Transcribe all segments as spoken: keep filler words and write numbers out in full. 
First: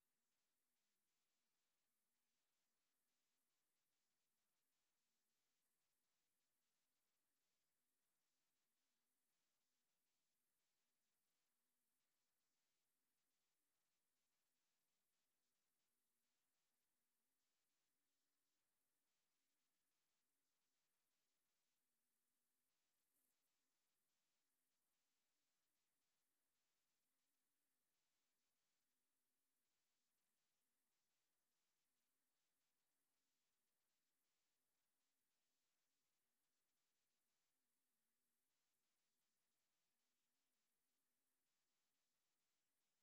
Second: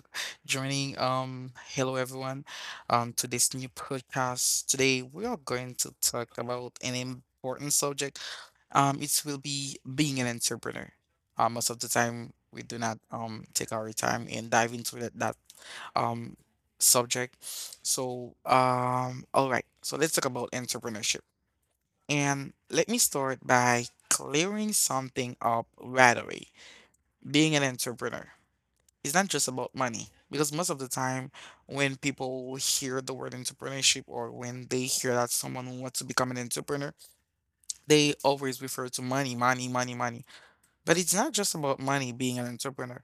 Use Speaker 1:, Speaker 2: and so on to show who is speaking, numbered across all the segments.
Speaker 1: joining. Um, hello everyone. Um, to this new podcast today, we are going to talk about an important subject. Um, it will be being an entrepreneur. Uh, most of the time, we do not um take our time and dive into that that um subject. So, um, all right. So let's talk about entrepreneurship, and let me start by clearing something up right away. Being an entrepreneur is not just about money, because most of the time, when people hear the word entrepreneurship, or when they hear that someone wants to become an entrepreneur, they always refer to money, money, money, money. But it's not just about money. Being an entrepreneur,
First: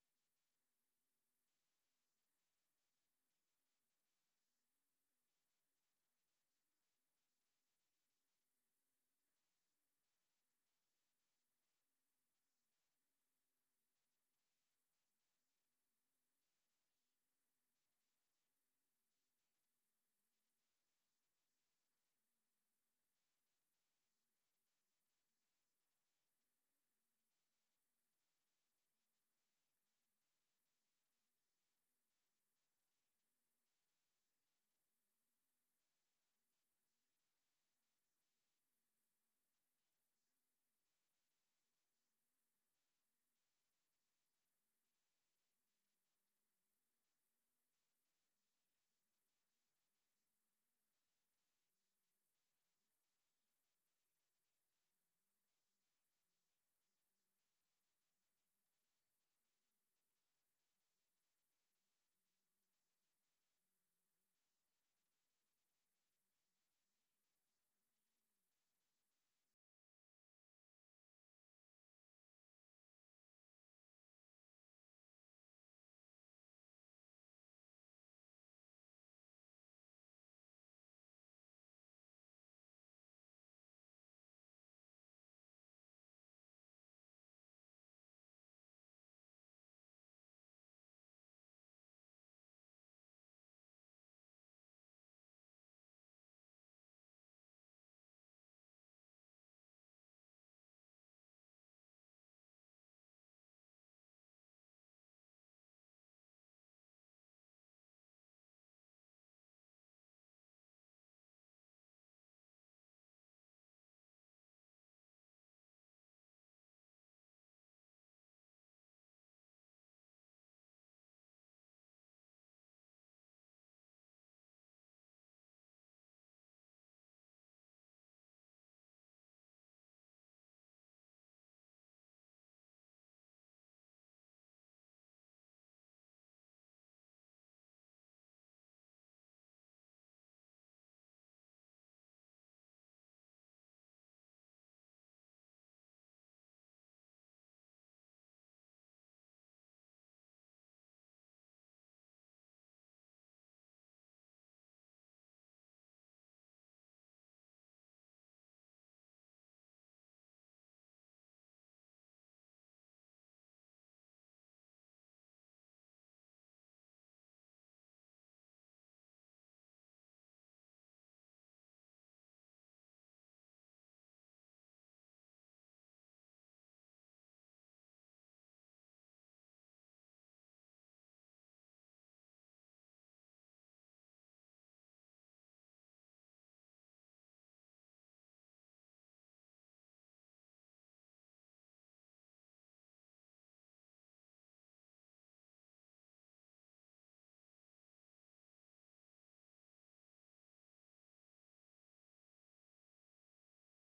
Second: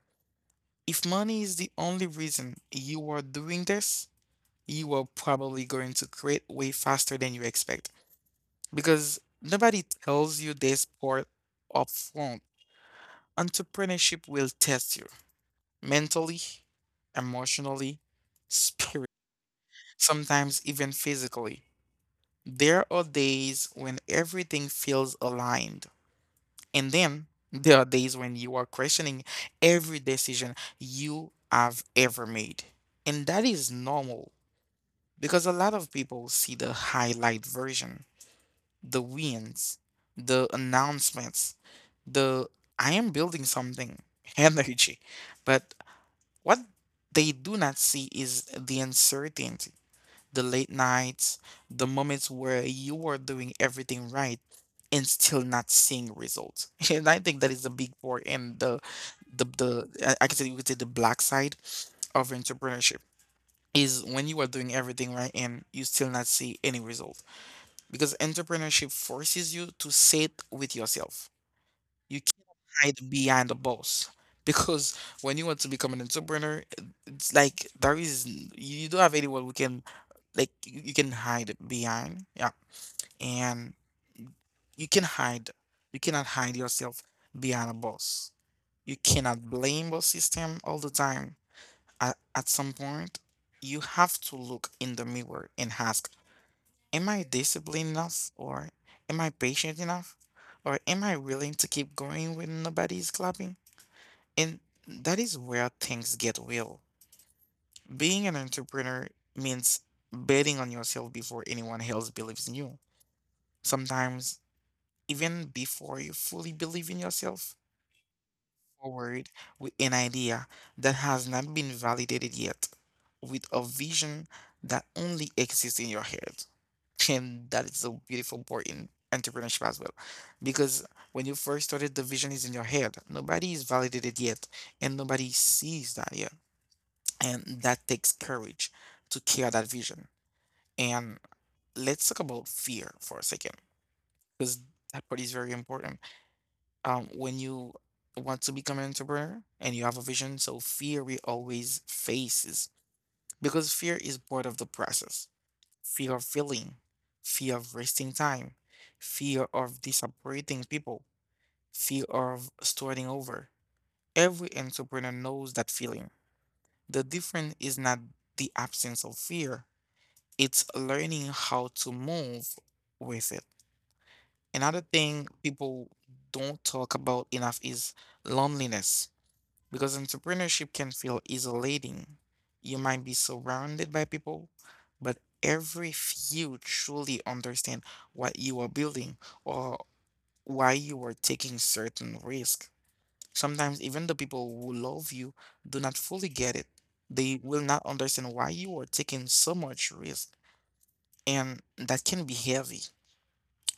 Speaker 1: if money is the only reason you are doing this, you are probably going to create way faster than you expect, because nobody tells you this part up front. Entrepreneurship will test you mentally, emotionally, spirit, sometimes even physically. There are days when everything feels aligned, and then there are days when you are questioning every decision you have ever made. And that is normal, because a lot of people see the highlight version, the wins, the announcements, the "I am building something" energy. But What they do not see is the uncertainty, the late nights, the moments where you are doing everything right and still not seeing results. And I think that is the big part, and the the the I I can say you could say the black side of entrepreneurship is when you are doing everything right and you still not see any result. Because entrepreneurship forces you to sit with yourself. You hide behind the boss. Because when you want to become an entrepreneur, it- it's like there is n- you don't have anyone who can, like, you, you can hide behind. Yeah, and you can hide. You cannot hide yourself behind a boss. You cannot blame the system all the time. At, at some point, you have to look in the mirror and ask, am I disciplined enough? Or am I patient enough? Or am I willing to keep going when nobody is clapping? And that is where things get real. Being an entrepreneur means betting on yourself before anyone else believes in you. Sometimes, even before you fully believe in yourself, forward with an idea that has not been validated yet, with a vision that only exists in your head. And that is a beautiful part in entrepreneurship as well. Because when you first started, the vision is in your head. Nobody is validated yet, and nobody sees that yet. And that takes courage to carry that vision. And let's talk about fear for a second, because that part is very important. Um, when you want to become an entrepreneur and you have a vision, so fear we always faces, because fear is part of the process. Fear of failing, fear of wasting time, fear of disappointing people, fear of starting over. Every entrepreneur knows that feeling. The difference is not the absence of fear, it's learning how to move with it. Another thing people don't talk about enough is loneliness, because entrepreneurship can feel isolating. You might be surrounded by people, but every few truly understand what you are building or why you are taking certain risk. Sometimes even the people who love you do not fully get it. They will not understand why you are taking so much risk, and that can be heavy.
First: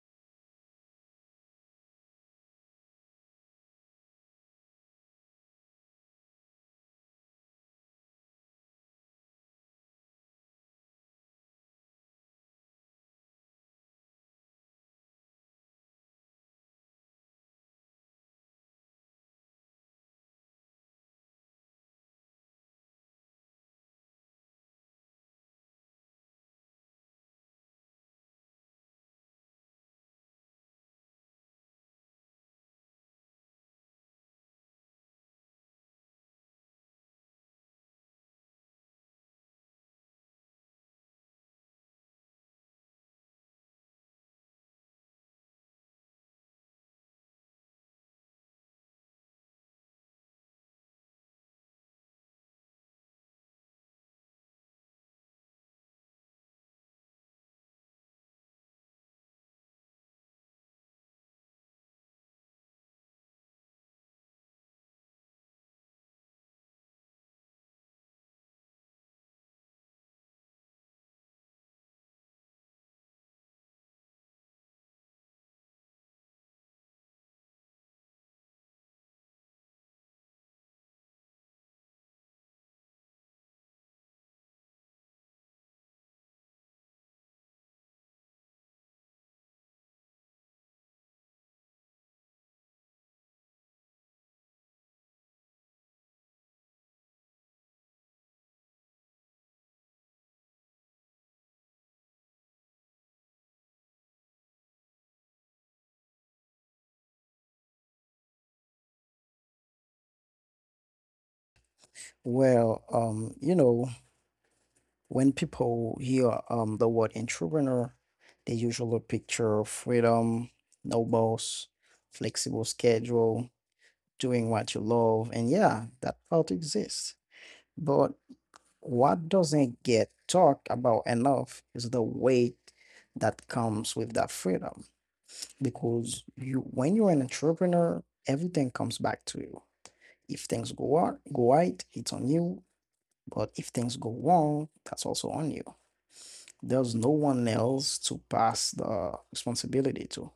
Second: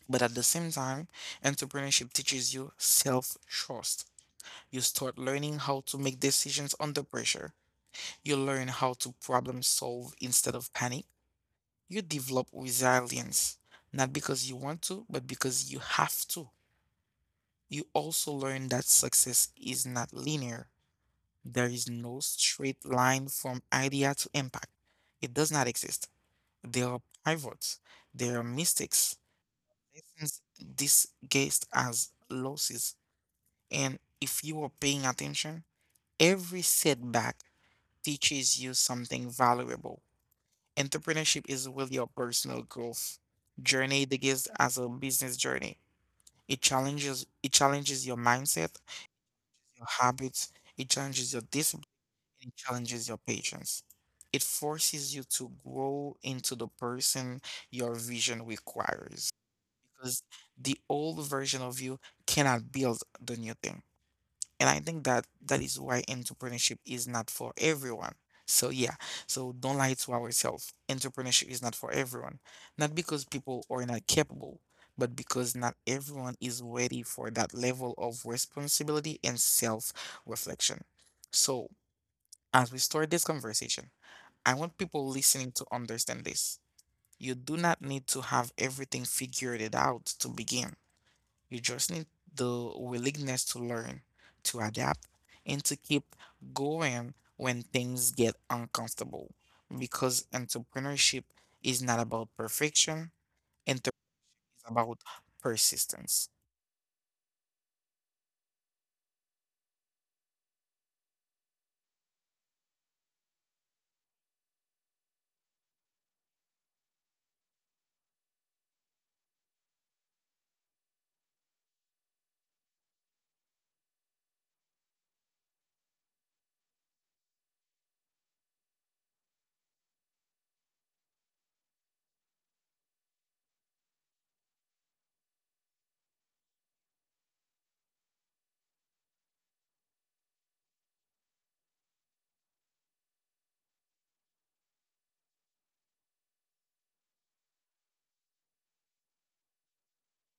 Speaker 1: But at the same time, entrepreneurship teaches you self trust. You start learning how to make decisions under pressure. You learn how to problem solve instead of panic. You develop resilience, not because you want to, but because you have to. You also learn that success is not linear. There is no straight line from idea to impact. It does not exist. There are pivots, there are mistakes, lessons disguised as losses. And if you are paying attention, every setback teaches you something valuable. Entrepreneurship is really your personal growth journey that gives as a business journey. It challenges it challenges your mindset, your habits, it challenges your discipline, and it challenges your patience. It forces you to grow into the person your vision requires. Because the old version of you cannot build the new thing. And I think that that is why entrepreneurship is not for everyone. So yeah, so don't lie to ourselves. Entrepreneurship is not for everyone. Not because people are not capable, but because not everyone is ready for that level of responsibility and self-reflection. So, as we start this conversation, I want people listening to understand this. You do not need to have everything figured it out to begin. You just need the willingness to learn, to adapt, and to keep going when things get uncomfortable. Because entrepreneurship is not about perfection, it's about persistence.
Speaker 2: Well, um, you know, when people hear um the word entrepreneur, they usually picture freedom, no boss, flexible schedule, doing what you love, and yeah, that part exists. But what doesn't get talked about enough is the weight that comes with that freedom. Because you, when you're an entrepreneur, everything comes back to you. If things go out, go right, it's on you. But if things go wrong, that's also on you. There's no one else to pass the responsibility to.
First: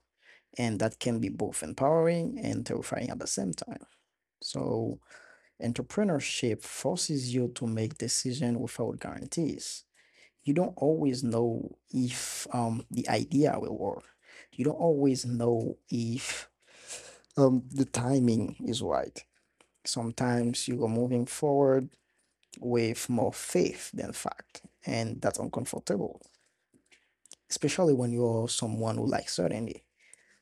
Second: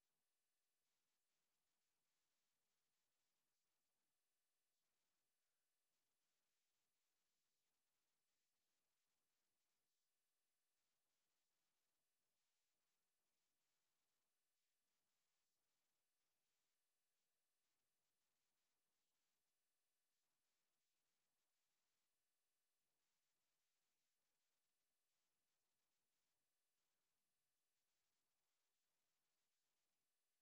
Speaker 2: And that can be both empowering and terrifying at the same time. So, entrepreneurship forces you to make decisions without guarantees. You don't always know if um, the idea will work. You don't always know if um, the timing is right. Sometimes you are moving forward with more faith than fact, and that's uncomfortable, especially when you're someone who likes certainty.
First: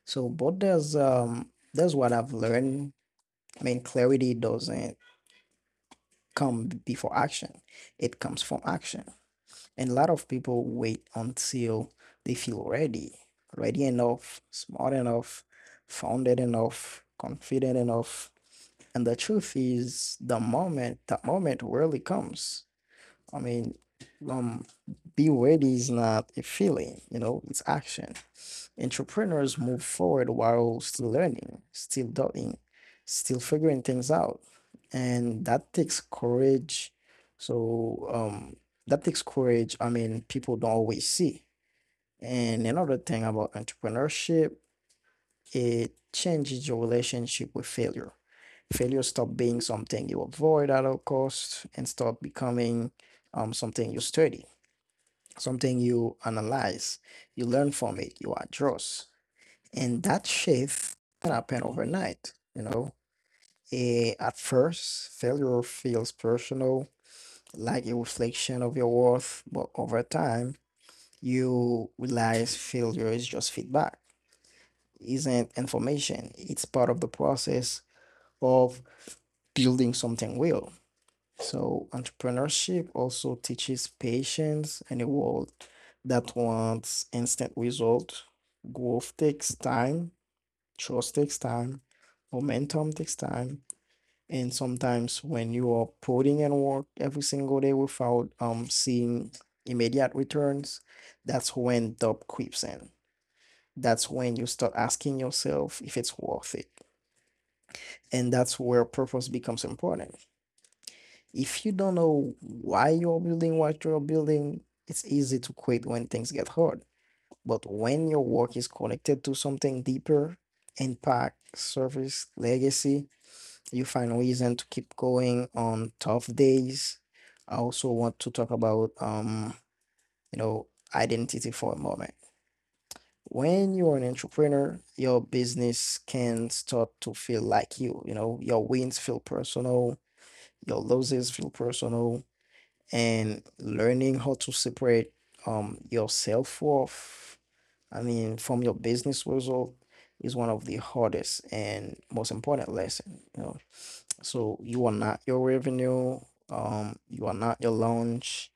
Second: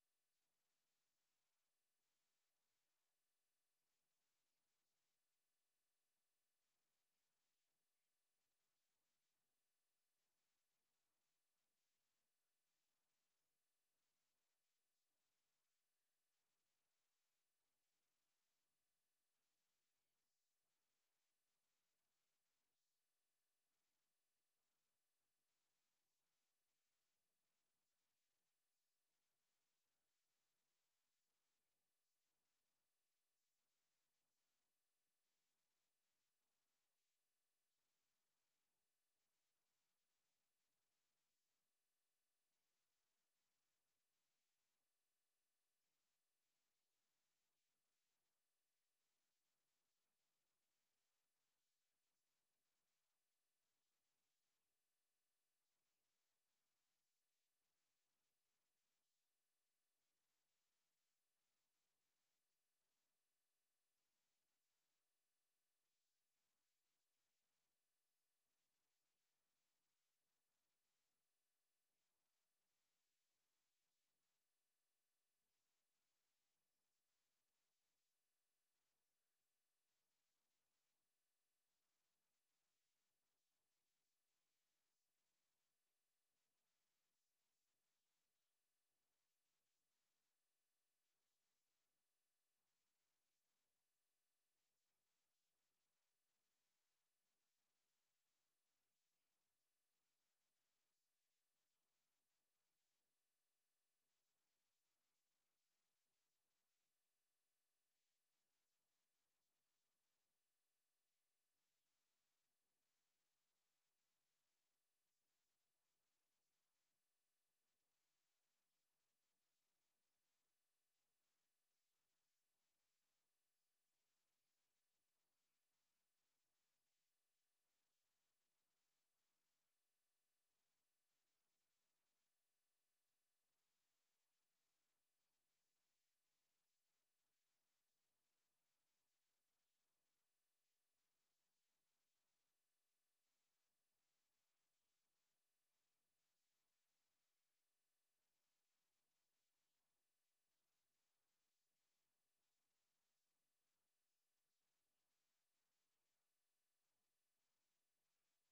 Speaker 2: So, but there's um there's what I've learned. I mean, clarity doesn't come before action; it comes from action. And a lot of people wait until they feel ready, ready enough, smart enough, founded enough, confident enough. And the truth is, the moment that moment rarely comes. I mean, um, be ready is not a feeling, you know, it's action. Entrepreneurs move forward while still learning, still doubting, still figuring things out. And that takes courage. So, um, that takes courage. I mean, people don't always see. And another thing about entrepreneurship, it changes your relationship with failure. Failure stop being something you avoid at all costs and start becoming um, something you study, something you analyze, you learn from it, you adjust. And that shift can happen overnight, you know. Eh, at first, failure feels personal, like a reflection of your worth, but over time, you realize failure is just feedback, isn't information. It's part of the process of building something real. So entrepreneurship also teaches patience in a world that wants instant result. Growth takes time, trust takes time, momentum takes time, and sometimes when you are putting in work every single day without um seeing immediate returns, that's when doubt creeps in. That's when you start asking yourself if it's worth it. And that's where purpose becomes important. If you don't know why you're building what you're building, it's easy to quit when things get hard. But when your work is connected to something deeper, impact, service, legacy, you find reason to keep going on tough days. I also want to talk about um, you know, identity for a moment. When you're an entrepreneur, your business can start to feel like you, you know, your wins feel personal, your losses feel personal, and learning how to separate um yourself forth, I mean, from your business result is one of the hardest and most important lesson, you know. So you are not your revenue, um you are not your launch,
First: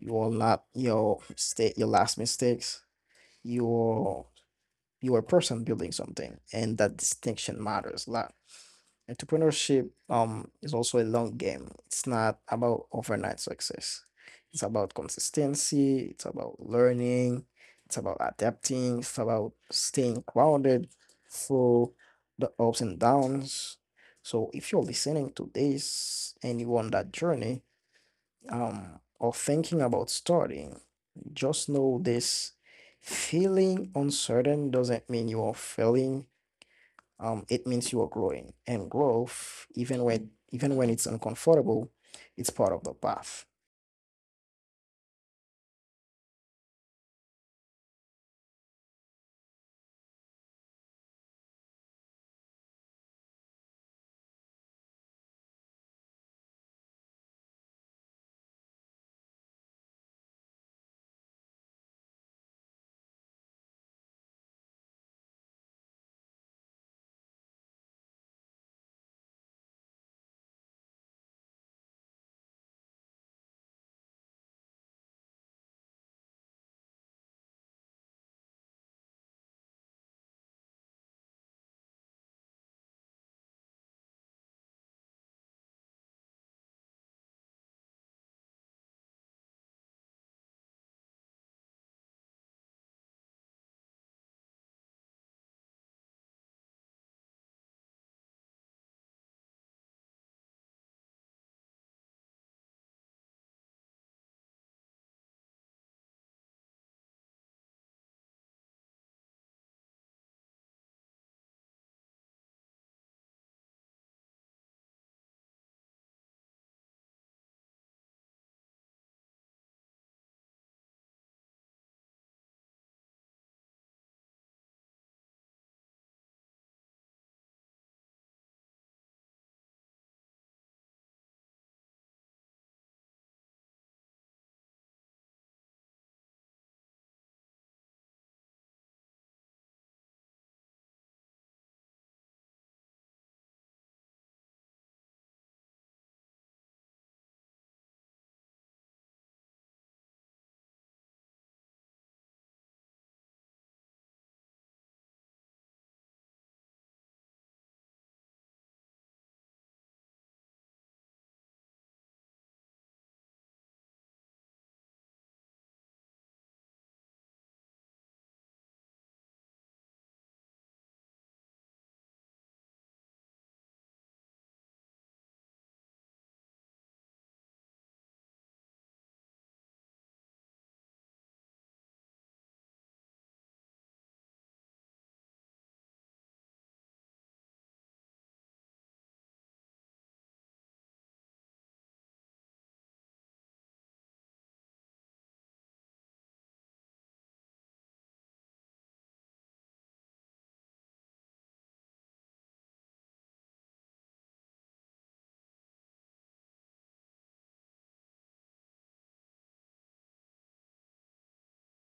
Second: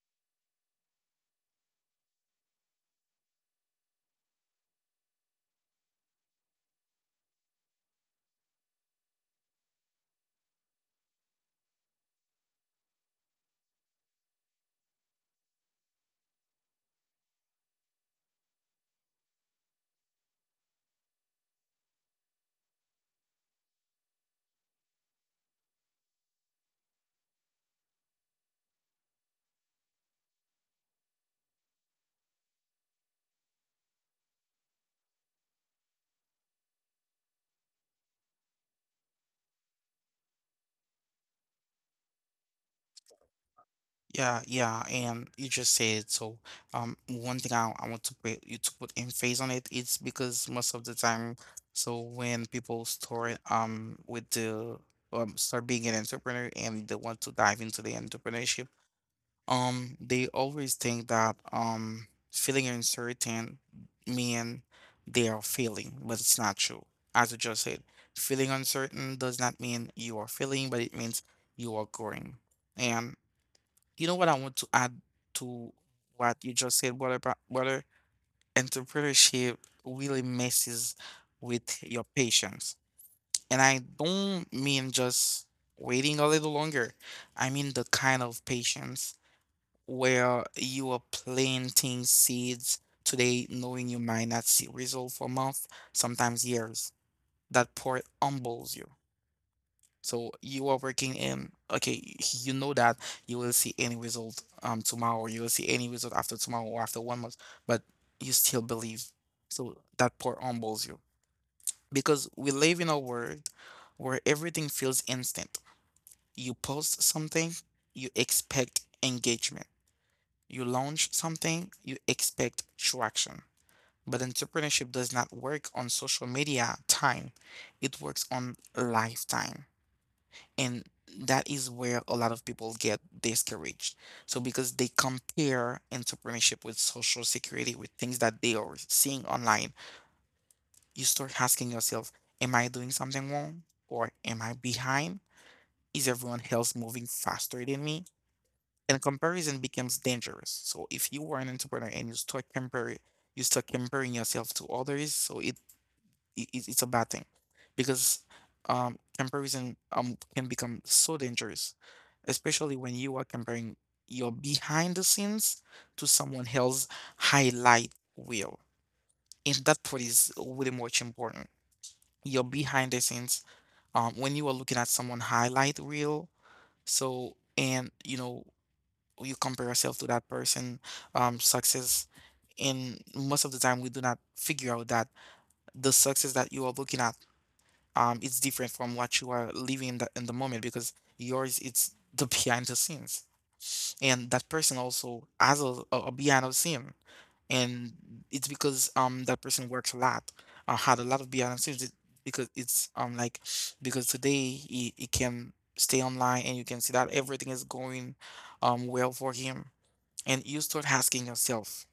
Speaker 2: you are not your state, your last mistakes. you are you are a person building something, and that distinction matters a lot. Entrepreneurship um is also a long game. It's not about overnight success. It's about consistency, it's about learning, it's about adapting, it's about staying grounded through the ups and downs. So if you're listening to this and you on that journey, um or thinking about starting, just know this: feeling uncertain doesn't mean you are failing. Um, it means you are growing, and growth, even when even when it's uncomfortable, it's part of the path.
Speaker 1: Yeah, yeah, and you just said it. So, um, one thing I, I want to put you to put emphasis on it, it's because most of the time, so when people start um with the um start being an entrepreneur and they want to dive into the entrepreneurship, Um, they always think that um feeling uncertain mean they are failing, but it's not true. As I just said, feeling uncertain does not mean you are failing, but it means you are growing. And you know what I want to add to what you just said, what about whether entrepreneurship really messes with your patience. And I don't mean just waiting a little longer. I mean the kind of patience where you are planting seeds today, knowing you might not see result for months, sometimes years. That part humbles you. So you are working in, okay, you know that you will see any result um tomorrow, you will see any result after tomorrow or after one month, but you still believe. So that part humbles you. Because we live in a world where everything feels instant. You post something, you expect engagement, you launch something, you expect traction. But entrepreneurship does not work on social media time, it works on lifetime. And that is where a lot of people get discouraged. So, because they compare entrepreneurship with social security, with things that they are seeing online, you start asking yourself, am I doing something wrong? Or am I behind? Is everyone else moving faster than me? And comparison becomes dangerous. So if you are an entrepreneur and you start comparing, you start comparing yourself to others, so it, it it's it's a bad thing, because um comparison um can become so dangerous, especially when you are comparing your behind the scenes to someone else highlight reel, and that part is really much important. Your behind the scenes, um, when you are looking at someone highlight reel, so, and you know, you compare yourself to that person um success, and most of the time we do not figure out that the success that you are looking at um is different from what you are living in the, in the moment, because yours it's the behind the scenes, and that person also has a, a, a behind the scene, and it's because um that person works a lot, uh, had a lot of behind the scenes, it- because it's um like, because today he, he can stay online and you can see that everything is going um well for him, and you start asking yourself,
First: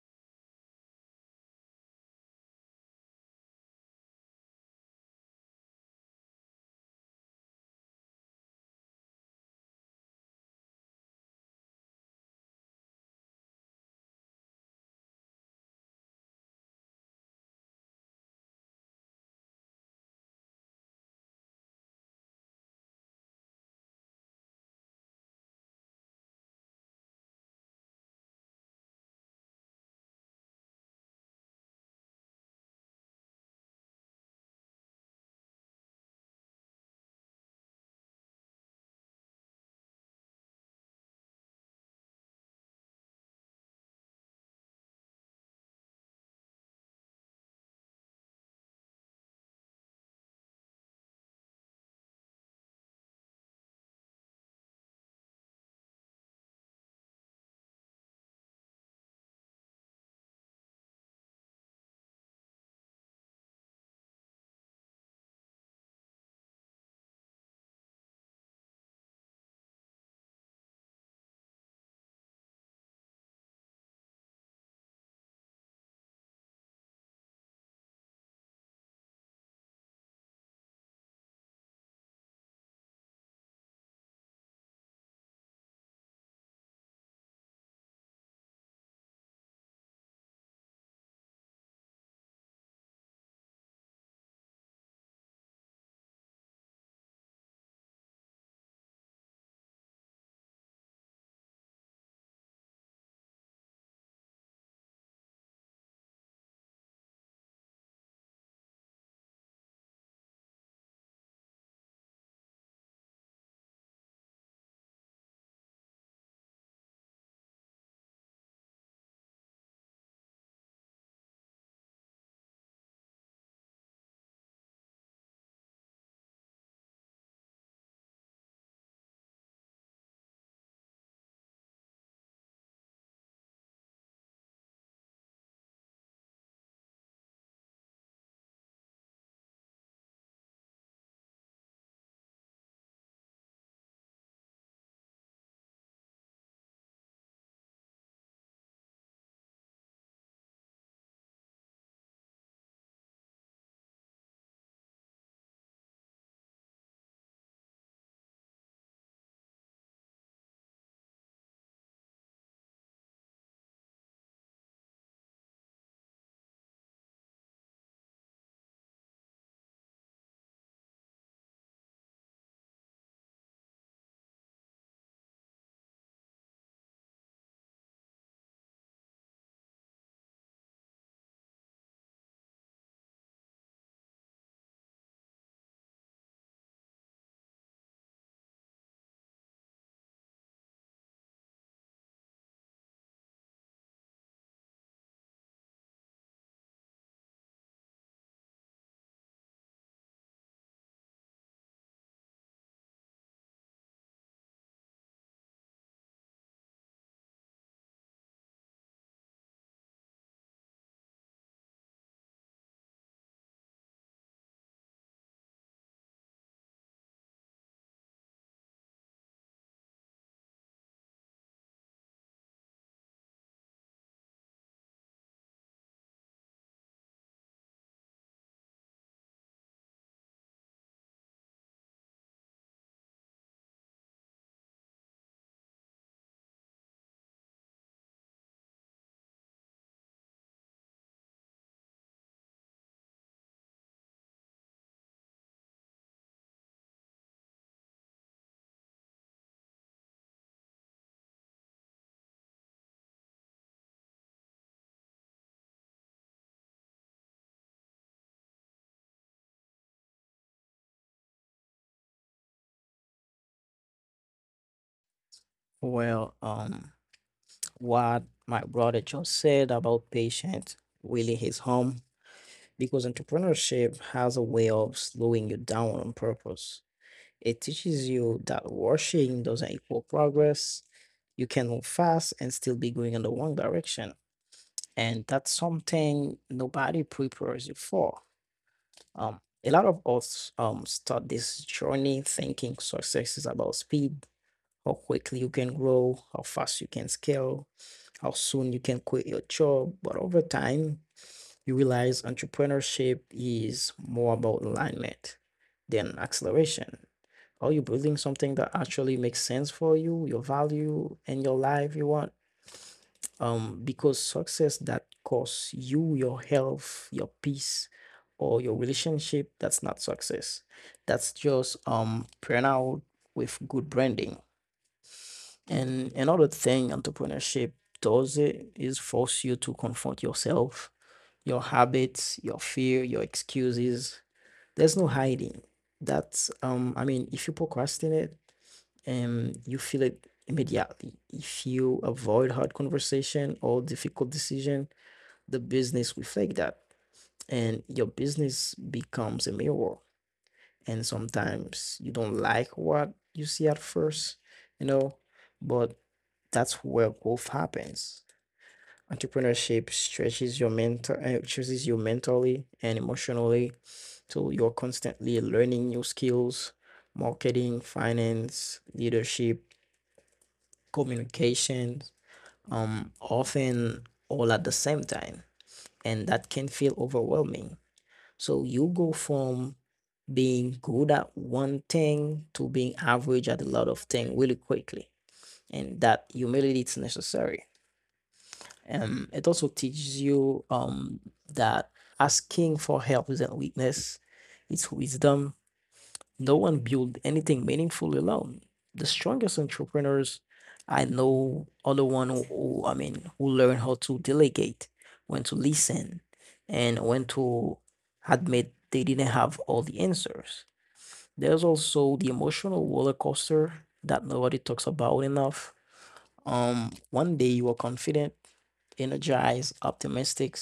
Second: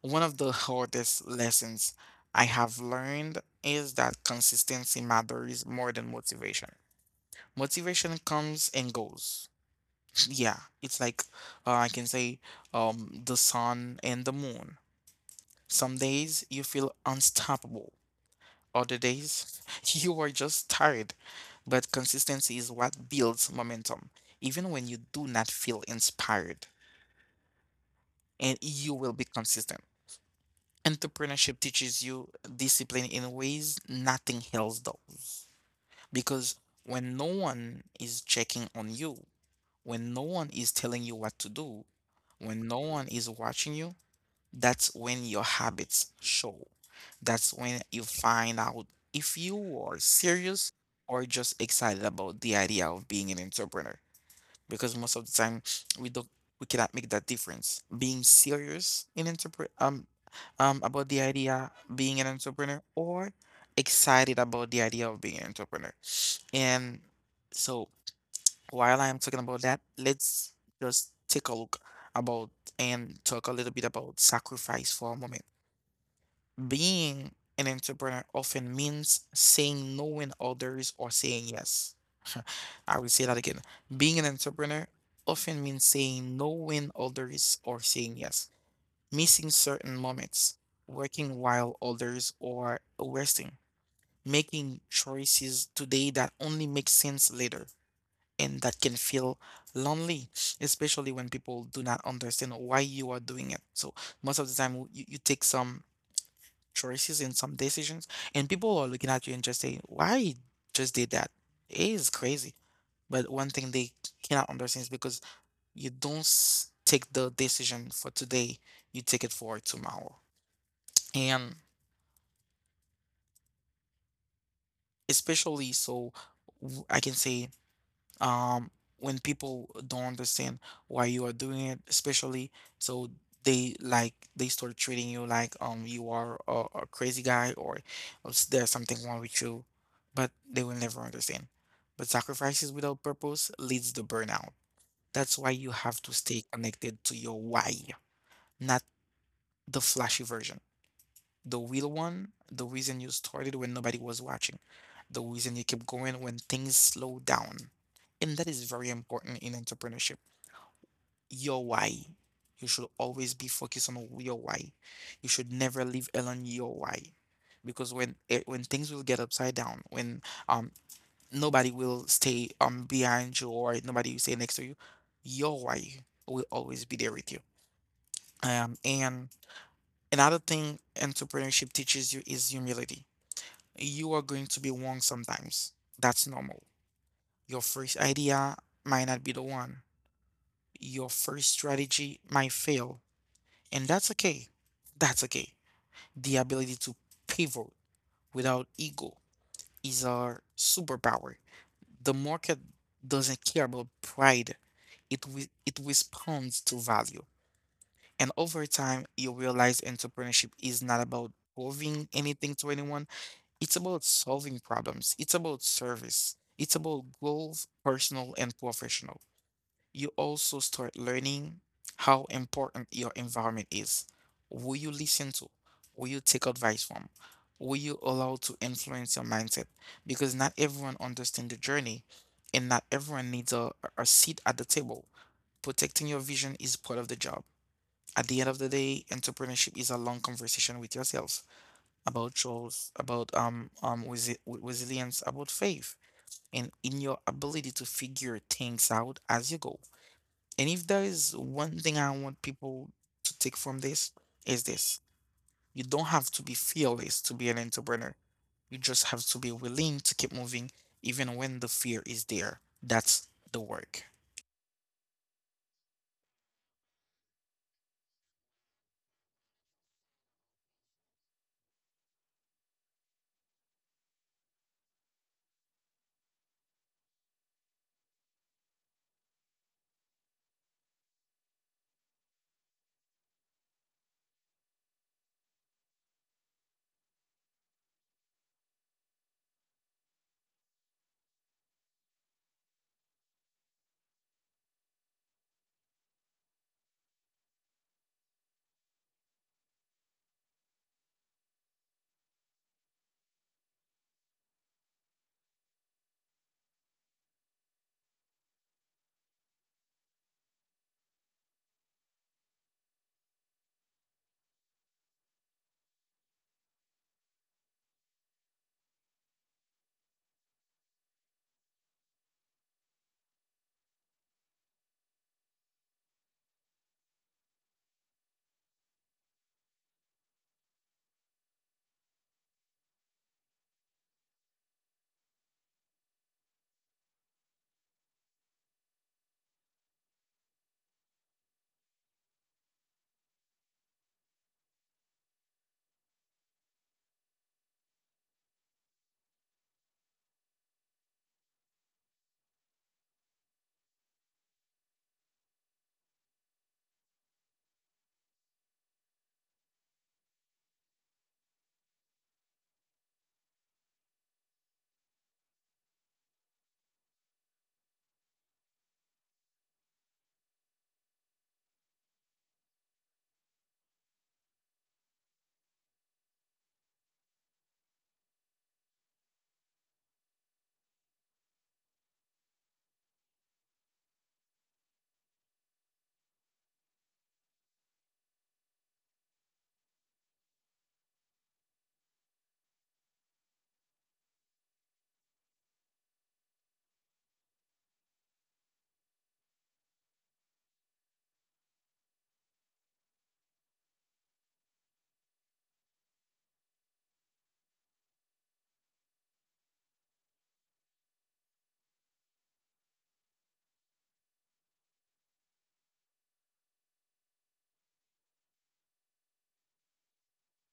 Speaker 1: one of the hardest lessons I have learned is that consistency matters more than motivation. Motivation comes and goes. Yeah, it's like, uh, I can say, um, the sun and the moon. Some days you feel unstoppable, other days you are just tired. But consistency is what builds momentum, even when you do not feel inspired, and you will be consistent. Entrepreneurship teaches you discipline in ways nothing else does. Because when no one is checking on you, when no one is telling you what to do, when no one is watching you, that's when your habits show. That's when you find out if you are serious or just excited about the idea of being an entrepreneur, because most of the time we don't we cannot make that difference. Being serious in entrepre- um um about the idea being an entrepreneur, or excited about the idea of being an entrepreneur. And so, while I'm talking about that, let's just take a look about and talk a little bit about sacrifice for a moment. Being an entrepreneur often means saying no when others are saying yes. I will say that again. Being an entrepreneur often means saying no when others are saying yes, missing certain moments, working while others are resting, making choices today that only make sense later, and that can feel lonely, especially when people do not understand why you are doing it. So most of the time you, you take some choices in some decisions, and people are looking at you and just saying, "Why you just did that?" It is crazy. But one thing they cannot understand is because you don't s- take the decision for today, you take it for tomorrow. And especially so, w- I can say um, when people don't understand why you are doing it, especially so they like they start treating you like um you are a, a crazy guy or s- there's something wrong with you, but they will never understand. But sacrifices without purpose leads to burnout. That's why you have to stay connected to your why, not the flashy version. The real one, the reason you started when nobody was watching, the reason you keep going when things slow down. And that is very important in entrepreneurship. Your why. You should always be focused on your why. You should never leave alone your why. Because when it, when things will get upside down, when um nobody will stay um behind you or nobody will stay next to you, your why will always be there with you. Um and another thing entrepreneurship teaches you is humility. You are going to be wrong sometimes. That's normal. Your first idea might not be the one. Your first strategy might fail. And that's okay. That's okay. The ability to pivot without ego is our superpower. The market doesn't care about pride, it, re- it responds to value. And over time, you realize entrepreneurship is not about proving anything to anyone. It's about solving problems. It's about service. It's about goals, personal and professional. You also start learning how important your environment is. Who you listen to, who you take advice from, who you allow to influence your mindset. Because not everyone understands the journey, and not everyone needs a, a seat at the table. Protecting your vision is part of the job. At the end of the day, entrepreneurship is a long conversation with yourself about choice, about um um resi w- resilience, about faith, and in your ability to figure things out as you go. And if there is one thing I want people to take from this, is this. You don't have to be fearless to be an entrepreneur. You just have to be willing to keep moving even when the fear is there. That's the work.
Speaker 2: well um what my brother just said about patience really hits home, because entrepreneurship has a way of slowing you down on purpose. It teaches you that rushing doesn't equal progress. You can move fast and still be going in the wrong direction, and that's something nobody prepares you for. Um, a lot of us um start this journey thinking success is about speed, how quickly you can grow, how fast you can scale, how soon you can quit your job. But over time, you realize entrepreneurship is more about alignment than acceleration. Are you building something that actually makes sense for you, your value, and your life you want? Um, because success that costs you your health, your peace, or your relationship, that's not success. That's just um, burnout with good branding. And another thing entrepreneurship does it is force you to confront yourself, your habits, your fear, your excuses. There's no hiding. That's um, I mean, if you procrastinate, um, you feel it immediately. If you avoid hard conversation or difficult decision, the business reflects that, and your business becomes a mirror, and sometimes you don't like what you see at first, you know. But that's where growth happens. Entrepreneurship stretches your mental uh, stretches you mentally and emotionally. So you're constantly learning new skills: marketing, finance, leadership, communication, um often all at the same time, and that can feel overwhelming. So you go from being good at one thing to being average at a lot of things really quickly. And that humility is necessary. Um, it also teaches you um, that asking for help isn't weakness, it's wisdom. No one built anything meaningful alone. The strongest entrepreneurs I know are the one who, who- I mean, who learn how to delegate, when to listen, and when to admit they didn't have all the answers. There's also the emotional roller coaster that nobody talks about enough. Um, one day you are confident, energized, optimistic,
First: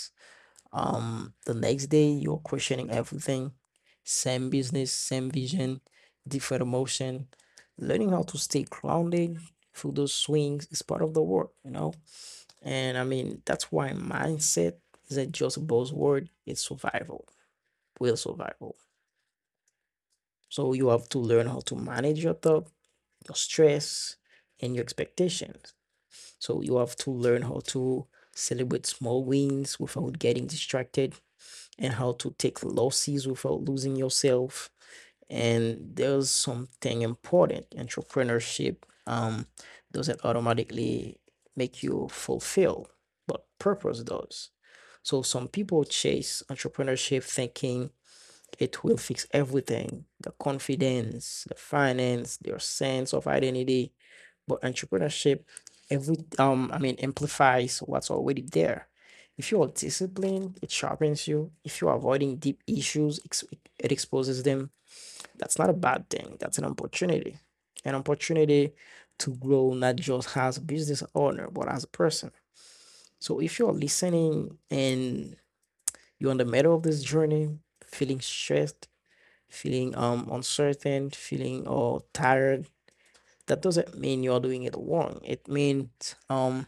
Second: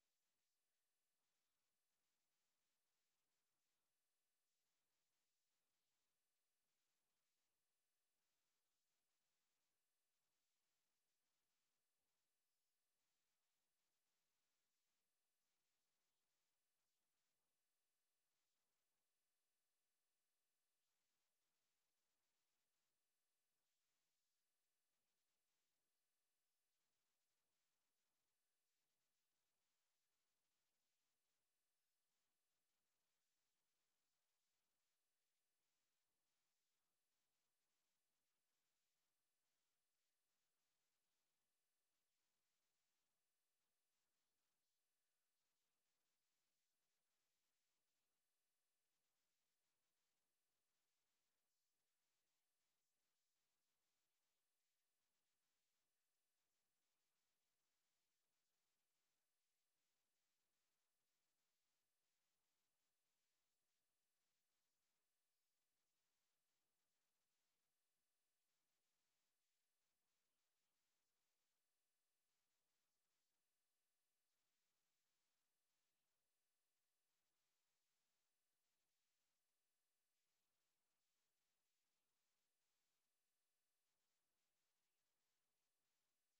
Speaker 2: um, the next day you're questioning everything. Same business, same vision, different emotion. Learning how to stay grounded through those swings is part of the work, you know? And I mean, that's why mindset isn't just a buzzword, it's survival, real survival. So you have to learn how to manage your thought, your stress, and your expectations. So you have to learn how to celebrate small wins without getting distracted, and how to take losses without losing yourself. And there's something important. Entrepreneurship um, doesn't automatically make you fulfill, but purpose does. So some people chase entrepreneurship thinking it will fix everything: the confidence, the finance, your sense of identity. But entrepreneurship, every um, I mean, amplifies what's already there. If you are disciplined, it sharpens you. If you are avoiding deep issues, ex- it exposes them. That's not a bad thing. That's an opportunity. An opportunity to grow not just as a business owner, but as a person. So if you're listening and you're in the middle of this journey, feeling stressed, feeling um uncertain, feeling or tired, that doesn't mean you're doing it wrong. It means um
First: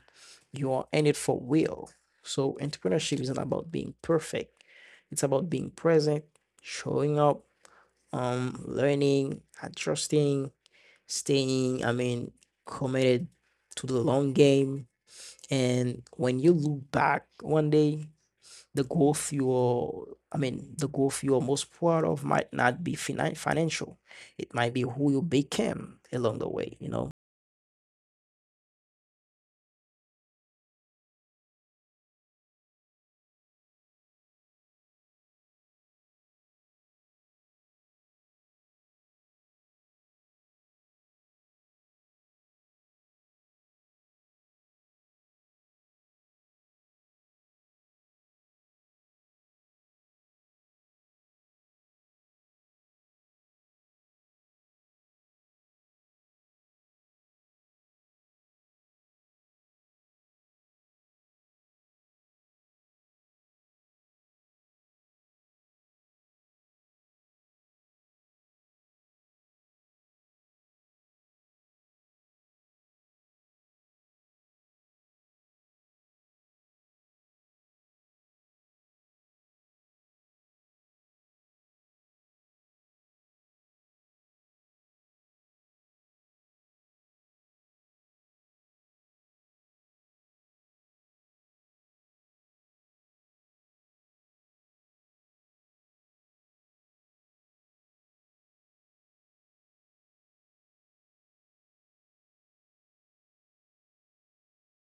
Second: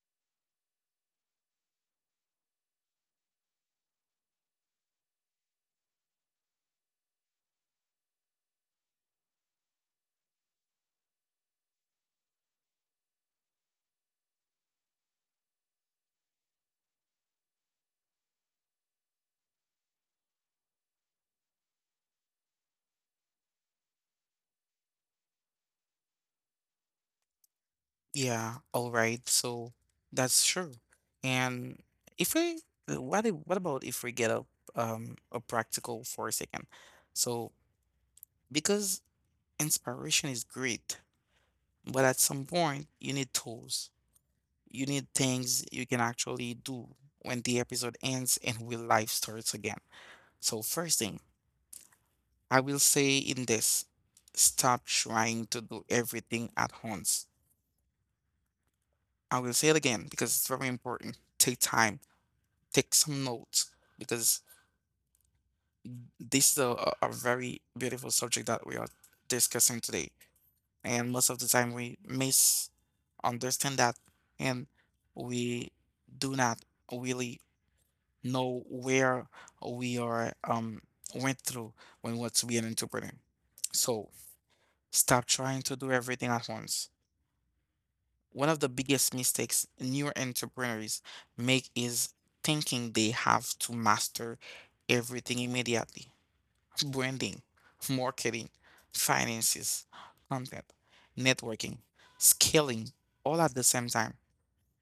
Speaker 2: you are in it for real. So entrepreneurship isn't about being perfect. It's about being present, showing up, um, learning, adjusting, staying, I mean, committed to the long game. And when you look back one day, the growth you're, I mean, the growth you're most proud of might not be finan financial. It might be who you became along the way, you know?
Speaker 1: Yeah, all right. So that's true. And if we, uh, what if, what about if we get a um a practical for a second? So because inspiration is great, but at some point you need tools. You need things you can actually do when the episode ends and when life starts again. So first thing I will say in this, stop trying to do everything at once. I will say it again because it's very important. Take time, take some notes because this is a, a a very beautiful subject that we are discussing today. And most of the time we misunderstand that, and we do not really know where we are um went through when we want to be an entrepreneur. So stop trying to do everything at once. One of the biggest mistakes new entrepreneurs make is thinking they have to master everything immediately. Branding, marketing, finances, content, networking, scaling all at the same time.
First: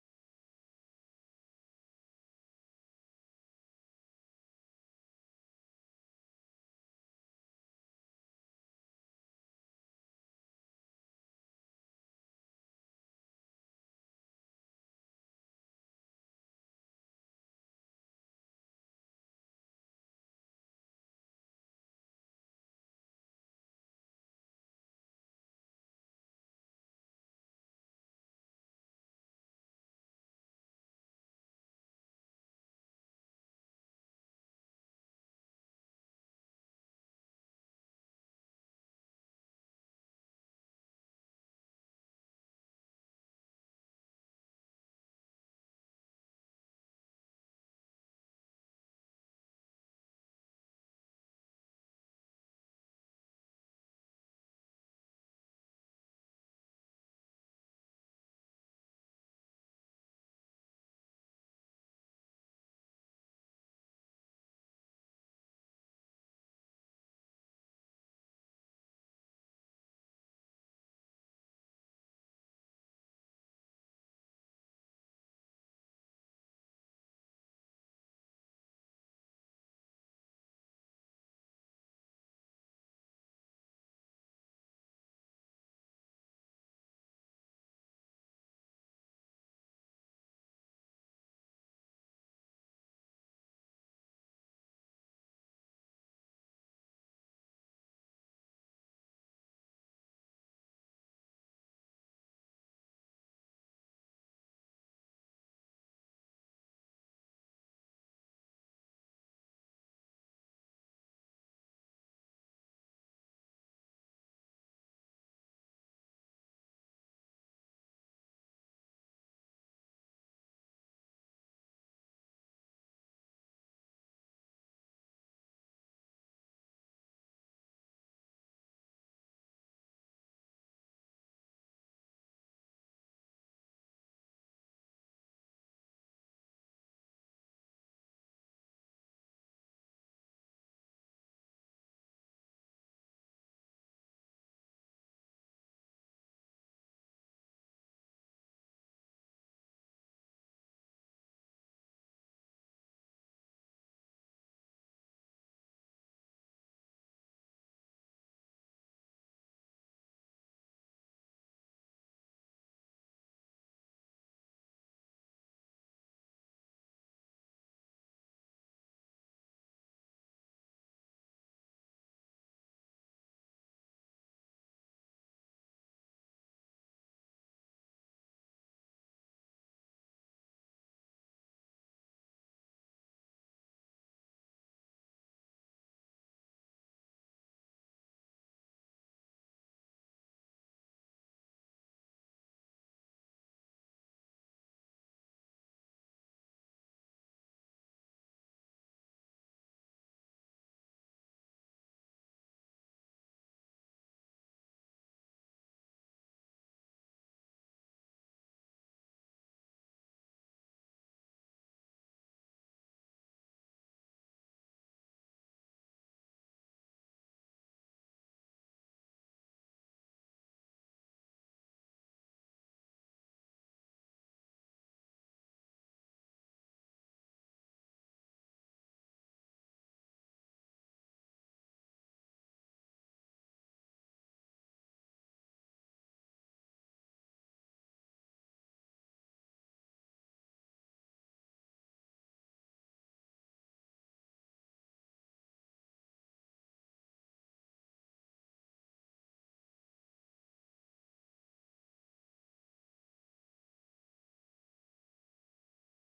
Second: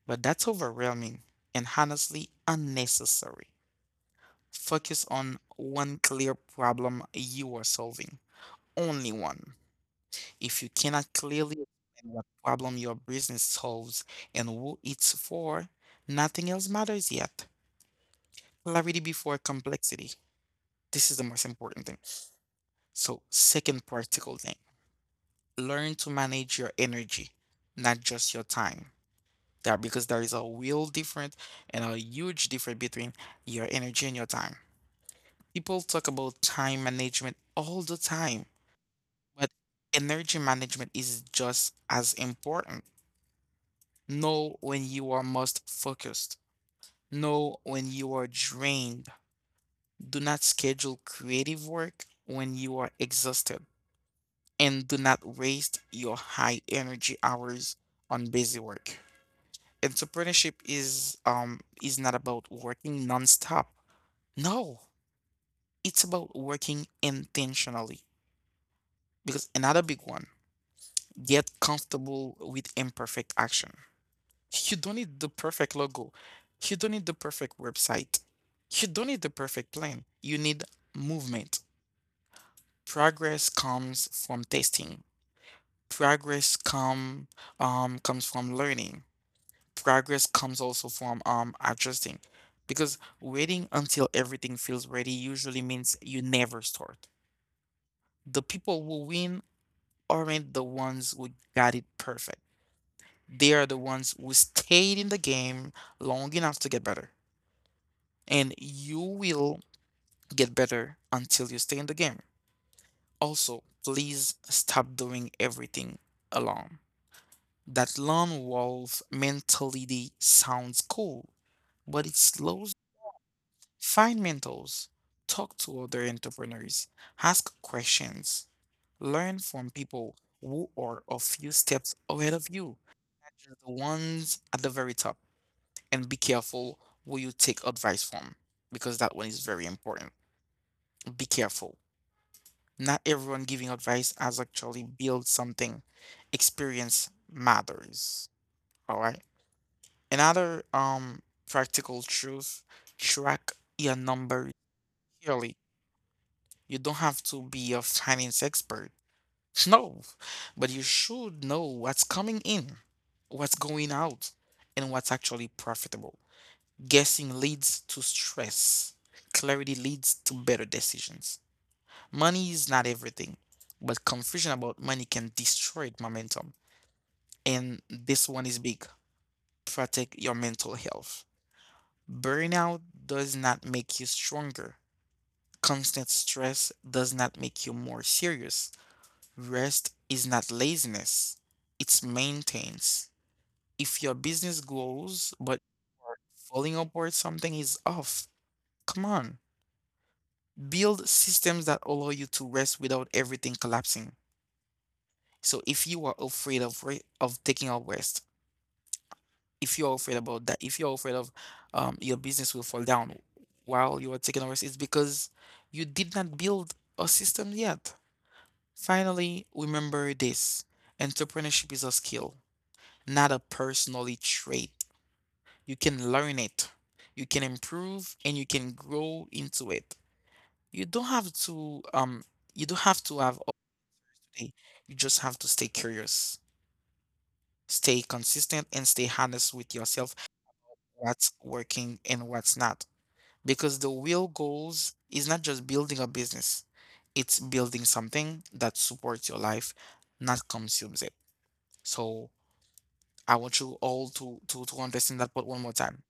Speaker 1: But that's overwhelming and honestly unnecessary. Focus on one clear problem you are solving, only one. If you cannot clearly explain what problem your business solves and who it's for, nothing else matters yet. Clarity before complexity. This is the most important thing. So, second practical thing, learn to manage your energy, not just your time. There, because there is a real difference and a huge difference between your energy and your time. People talk about time management all the time, but energy management is just as important. Know when you are most focused. Know when you are drained. Do not schedule creative work when you are exhausted. And do not waste your high energy hours on busy work. Entrepreneurship is um is not about working nonstop. No, it's about working intentionally. Because another big one, get comfortable with imperfect action. You don't need the perfect logo. You don't need the perfect website. You don't need the perfect plan. You need movement. Progress comes from testing. Progress come um comes from learning. Progress comes also from um adjusting because waiting until everything feels ready usually means you never start. The people who win aren't the ones who got it perfect. They are the ones who stayed in the game long enough to get better. And you will get better until you stay in the game. Also, please stop doing everything alone. That lone wolf mentality sounds cool, but it slows. Find mentors, talk to other entrepreneurs, ask questions, learn from people who are a few steps ahead of you, not just the ones at the very top, and be careful who you take advice from because that one is very important. Be careful. Not everyone giving advice has actually built something. Experience matters. All right. Another um practical truth, track your numbers clearly. You don't have to be a finance expert. No, but you should know what's coming in, what's going out, and what's actually profitable. Guessing leads to stress. Clarity leads to better decisions. Money is not everything, but confusion about money can destroy momentum. And this one is big. Protect your mental health. Burnout does not make you stronger. Constant stress does not make you more serious. Rest is not laziness, it's maintenance. If your business grows but you are falling apart, something is off. Come on. Build systems that allow you to rest without everything collapsing. So if you are afraid of re- of taking a rest, if you're afraid about that, if you're afraid of um, your business will fall down while you are taking a rest, it's because you did not build a system yet. Finally, remember this. Entrepreneurship is a skill, not a personality trait. You can learn it, you can improve, and you can grow into it. You don't have to um you don't have to have all day. You just have to stay curious, stay consistent, and stay honest with yourself what's working and what's not. Because the real goals is not just building a business, it's building something that supports your life, not consumes it. So I want you all to to to understand that point one more time.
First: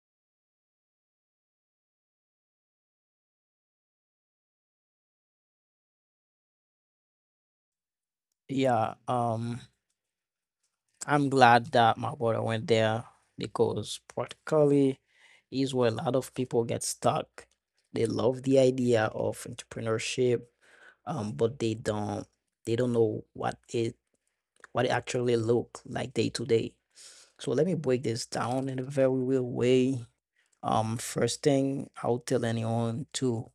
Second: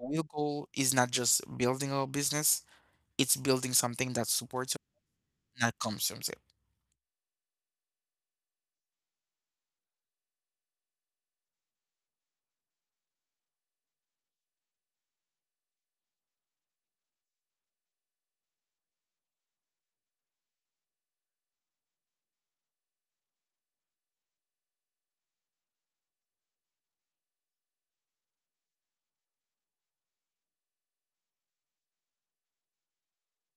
Speaker 1: The real goal is not just building a business, it's building something that supports you, not consumes it.
Speaker 2: Yeah, um, I'm glad that my brother went there, because practically is where a lot of people get stuck. They love the idea of entrepreneurship, um, but they don't they don't know what it what it actually look like day to day. So let me break this down in a very real way. Um, first thing I would tell anyone to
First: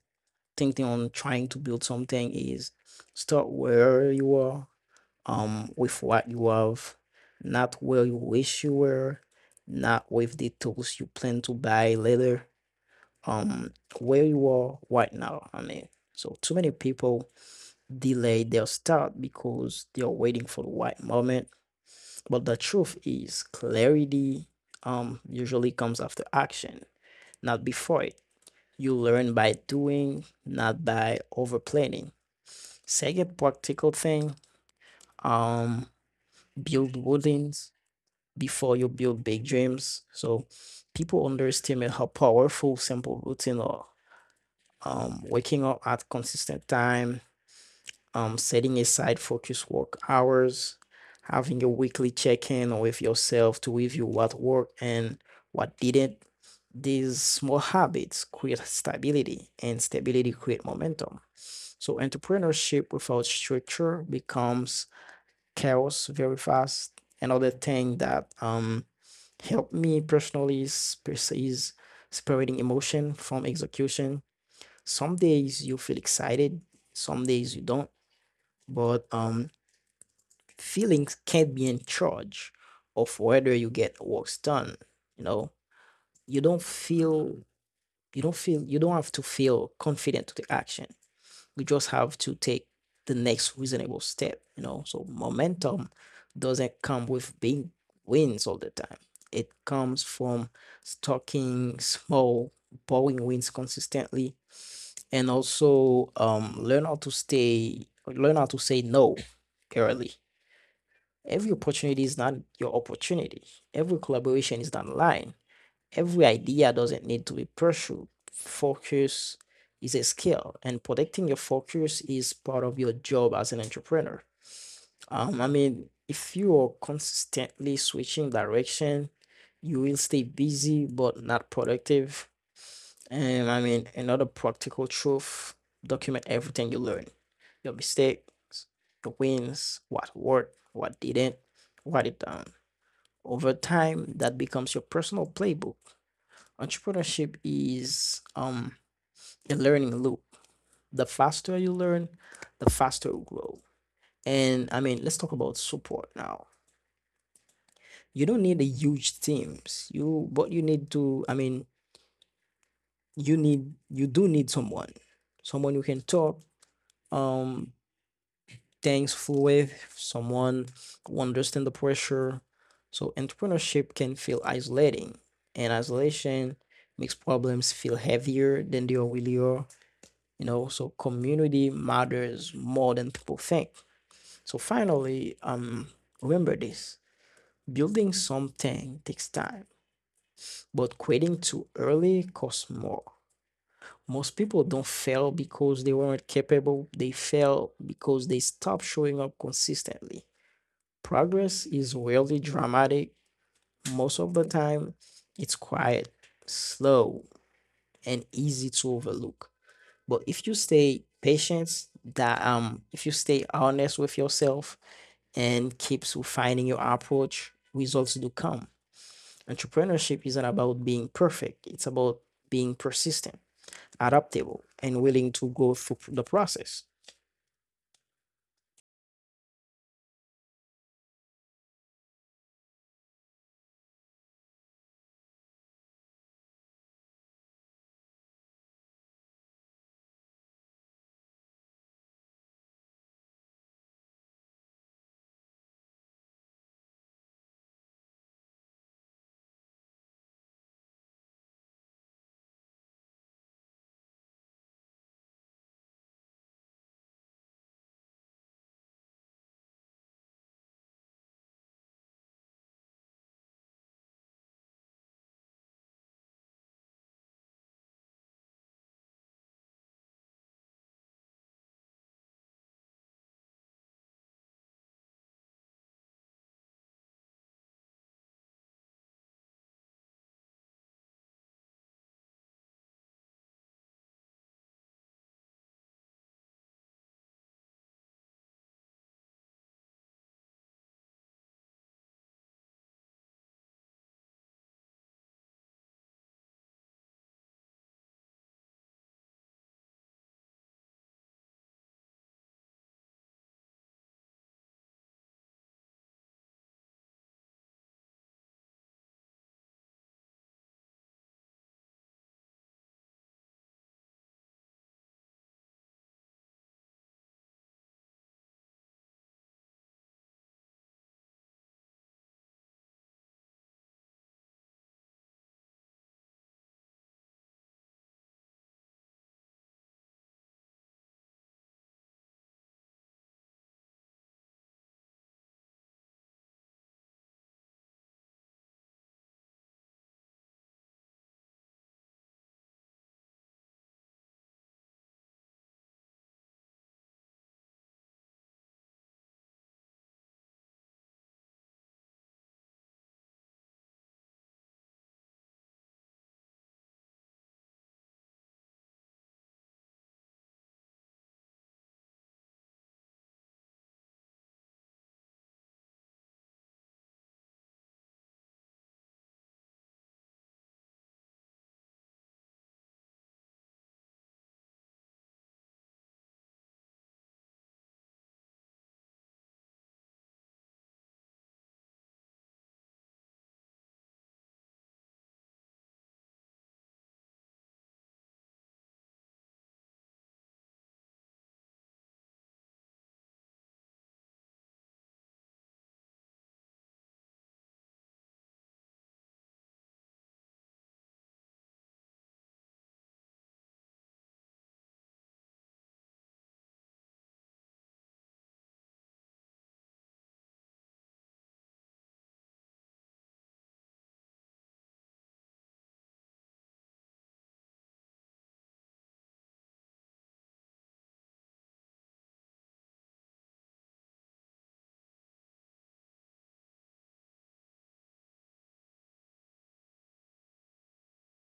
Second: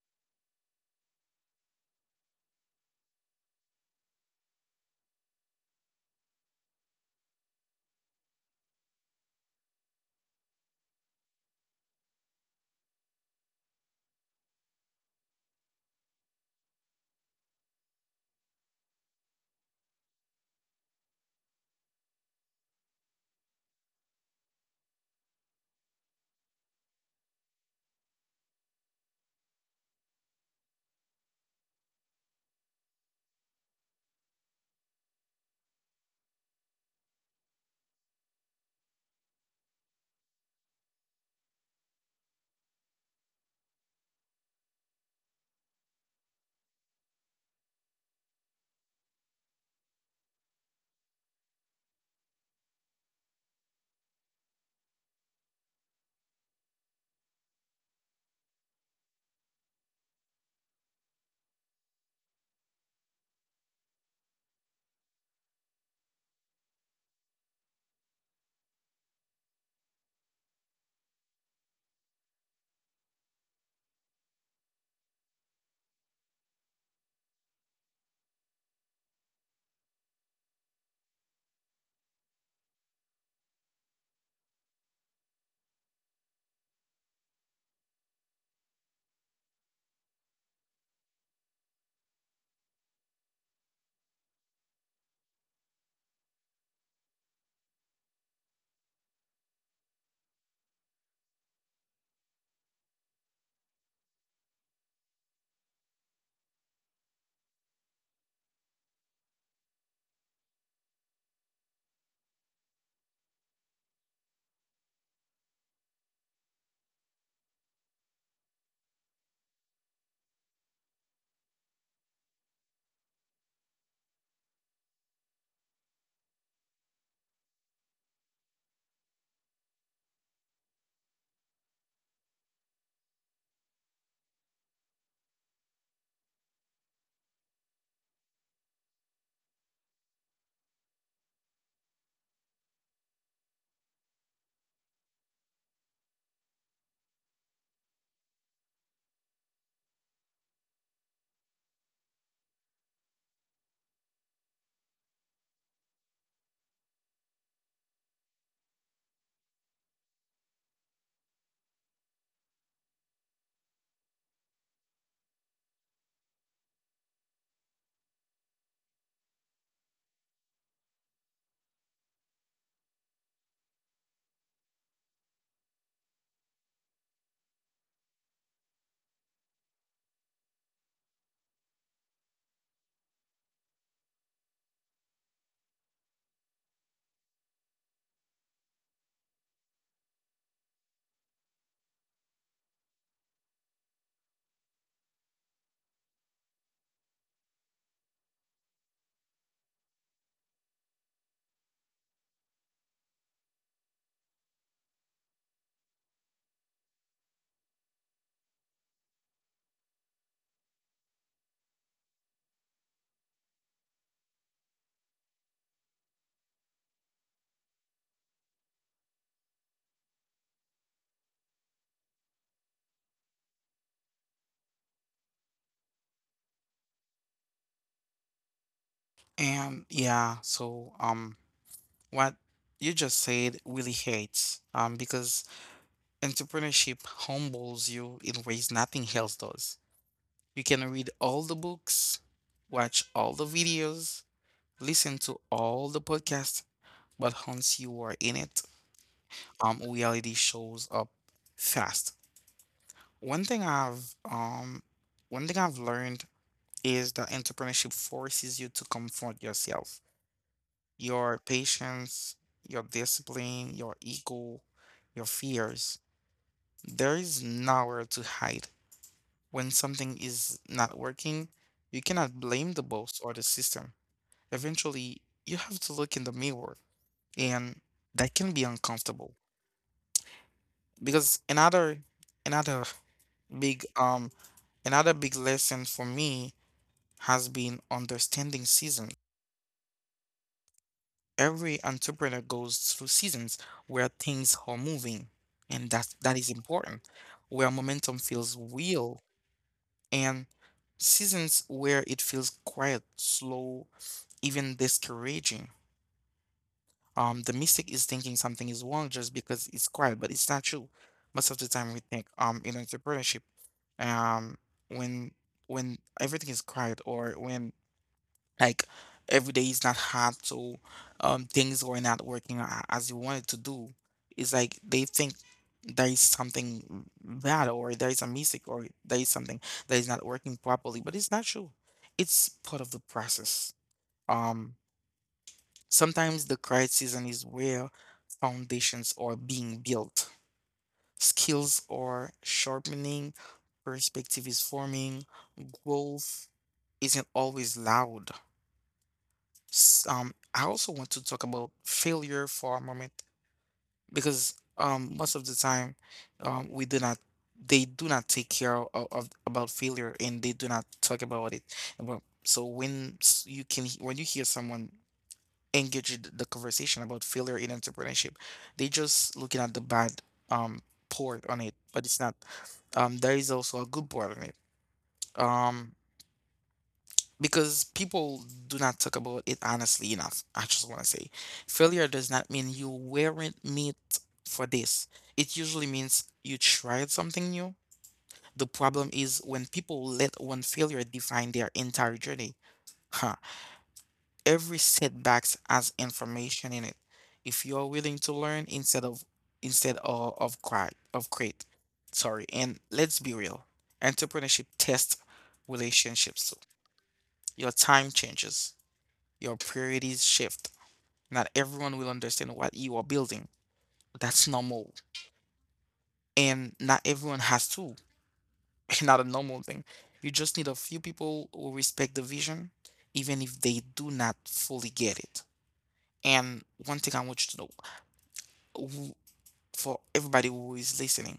Speaker 2: thinking on trying to build something is start where you are, um, with what you have, not where you wish you were, not with the tools you plan to buy later, um, where you are right now. I mean, so too many people delay their start because they're waiting for the right moment. But the truth is clarity um usually comes after action, not before it. You learn by doing, not by over planning. Second practical thing, um, build woodings before you build big dreams. So people underestimate how powerful simple routine are. Um, waking up at consistent time, um, setting aside focus work hours, having a weekly check-in with yourself to review what worked and what didn't. These small habits create stability, and stability create momentum. So entrepreneurship without structure becomes chaos very fast. Another thing that um, helped me personally is, is separating emotion from execution. Some days you feel excited, some days you don't. But um, feelings can't be in charge of whether you get works done, you know. you don't feel you don't feel you don't have to feel confident to the action, you just have to take the next reasonable step, you know. So momentum doesn't come with big wins all the time, it comes from stocking small boring wins consistently. And also, um, learn how to stay learn how to say no early. Every opportunity is not your opportunity. Every collaboration is not lying. Every idea doesn't need to be pursued. Focus is a skill, and protecting your focus is part of your job as an entrepreneur. Um, I mean, if you are consistently switching direction, you will stay busy but not productive. And I mean, another practical truth: document everything you learn, your mistakes, your wins, what worked, what didn't, what it um, over time, that becomes your personal playbook. Entrepreneurship is um, a learning loop. The faster you learn, the faster you grow. And I mean, let's talk about support now. You don't need a huge teams. You but you need to. I mean, you need, you do need someone, someone you can talk. Um, Things fluid, someone who understands the pressure. So entrepreneurship can feel isolating, and isolation makes problems feel heavier than they really are. You know, so community matters more than people think. So finally, um, remember this: building something takes time, but quitting too early costs more. Most people don't fail because they weren't capable. They fail because they stopped showing up consistently. Progress is rarely dramatic. Most of the time, it's quiet, slow, and easy to overlook. But if you stay patient, that um, if you stay honest with yourself and keeps refining your approach, results do come. Entrepreneurship isn't about being perfect. It's about being persistent, adaptable, and willing to go through the process.
Speaker 1: And yeah, so um what you just said really hurts um because entrepreneurship humbles you in ways nothing else does. You can read all the books, watch all the videos, listen to all the podcasts, but once you are in it, um reality shows up fast. One thing I've um One thing I've learned is that entrepreneurship forces you to confront yourself, your patience, your discipline, your ego, your fears. There is nowhere to hide. When something is not working, you cannot blame the boss or the system. Eventually, you have to look in the mirror, and that can be uncomfortable. Because another another big um another big lesson for me has been understanding seasons. Every entrepreneur goes through seasons where things are moving, and that that is important. Where momentum feels real, and seasons where it feels quiet, slow, even discouraging. Um, the mistake is thinking something is wrong just because it's quiet, but it's not true. Most of the time, we think um in entrepreneurship, um when when everything is quiet or when like every day is not hard, so um things were not working a- as you wanted to do, it's like they think there is something bad or there is a mistake or there is something that is not working properly, but it's not true, it's part of the process. Um, sometimes the quiet season is where foundations are being built, skills are sharpening, perspective is forming. Growth isn't always loud. S- Um, I also want to talk about failure for a moment because um, most of the time um, we do not, they do not take care of, of about failure and they do not talk about it. Well, so when s- you can he- when you hear someone engage in the conversation about failure in entrepreneurship, they just looking at the bad um part on it, but it's not. Um, there is also a good part on it. Um, because people do not talk about it honestly enough. I just want to say failure does not mean you weren't meant for this. It usually means you tried something new. The problem is when people let one failure define their entire journey. Huh. Every setback has information in it. If you're willing to learn instead of instead of, of cry of quit. Sorry. And let's be real. Entrepreneurship tests relationships too. Your time changes, your priorities shift. Not everyone will understand what you are building. That's normal. And not everyone has to. Not a normal thing. You just need a few people who respect the vision, even if they do not fully get it. And one thing I want you to know w- for everybody who is listening,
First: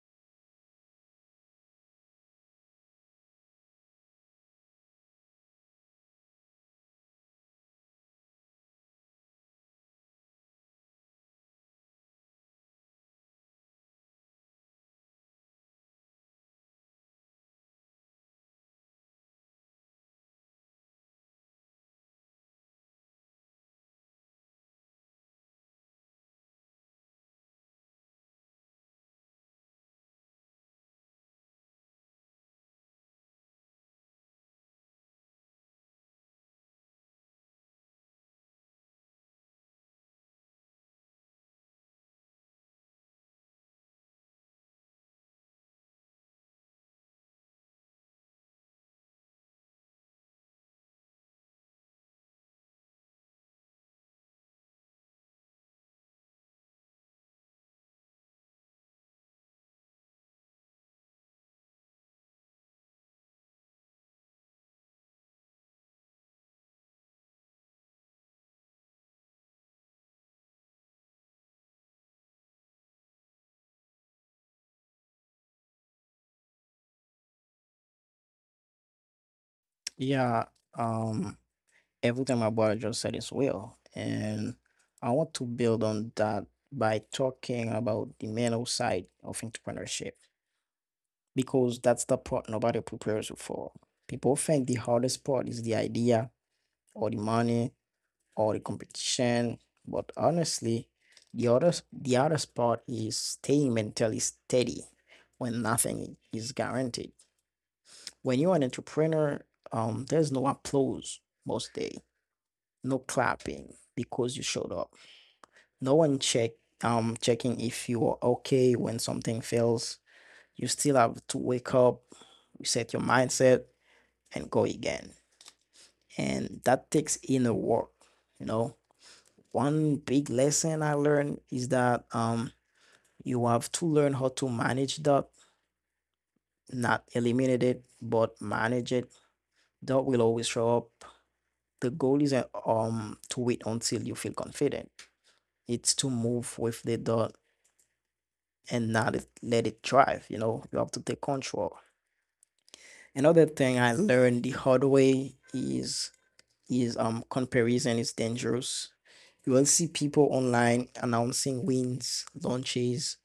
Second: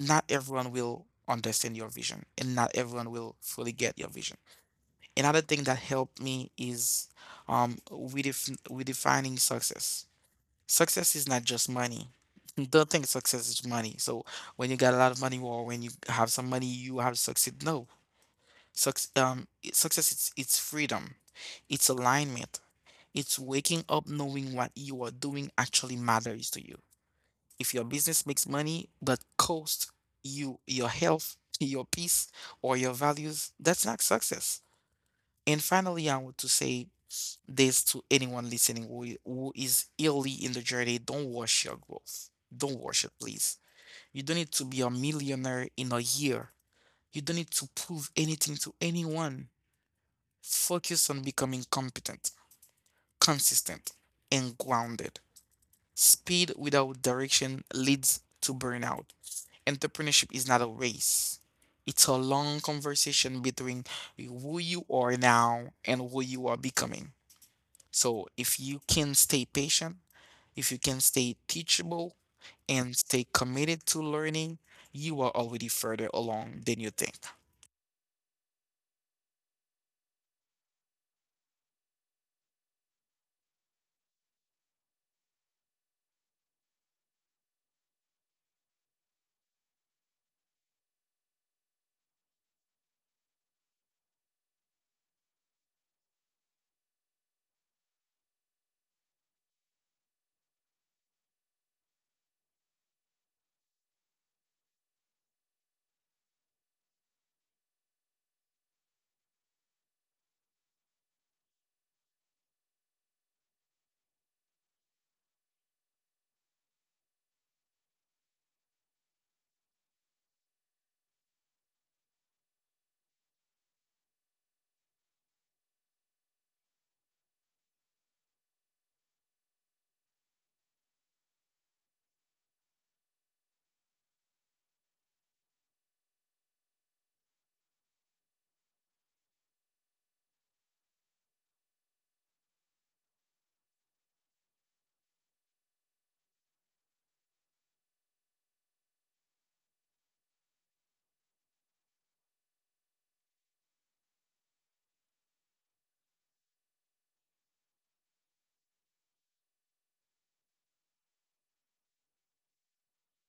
Speaker 1: not everyone will understand your vision, and not everyone will fully get your vision. Another thing that helped me is um, redef- redefining success. Success is not just money. Don't think success is money. So when you got a lot of money or when you have some money, you have succeed. No, Suc- um, i- success it's it's freedom, it's alignment, it's waking up knowing what you are doing actually matters to you. If your business makes money but costs you your health, your peace, or your values, that's not success. And finally, I want to say this to anyone listening who, i- who is early in the journey, don't rush your growth. Don't rush it, please. You don't need to be a millionaire in a year. You don't need to prove anything to anyone. Focus on becoming competent, consistent, and grounded. Speed without direction leads to burnout. Entrepreneurship is not a race. It's a long conversation between who you are now and who you are becoming. So if you can stay patient, if you can stay teachable and stay committed to learning, you are already further along than you think.
Speaker 2: Yeah, um, everything my brother just said is well, and I want to build on that by talking about the mental side of entrepreneurship, because that's the part nobody prepares you for. People think the hardest part is the idea or the money or the competition, but honestly, the hardest the hardest part is staying mentally steady when nothing is guaranteed. When you're an entrepreneur, um, there's no applause most day, no clapping because you showed up. No one check um checking if you are okay when something fails. You still have to wake up, reset your mindset, and go again. And that takes inner work. You know, one big lesson I learned is that, um, you have to learn how to manage that, not eliminate it, but manage it. That will always show up. The goal is um to wait until you feel confident. It's to move with the dot and not it- let it drive. You know, you have to take control. Another thing I learned the hard way is is um comparison is dangerous. You will see people online announcing wins, launches,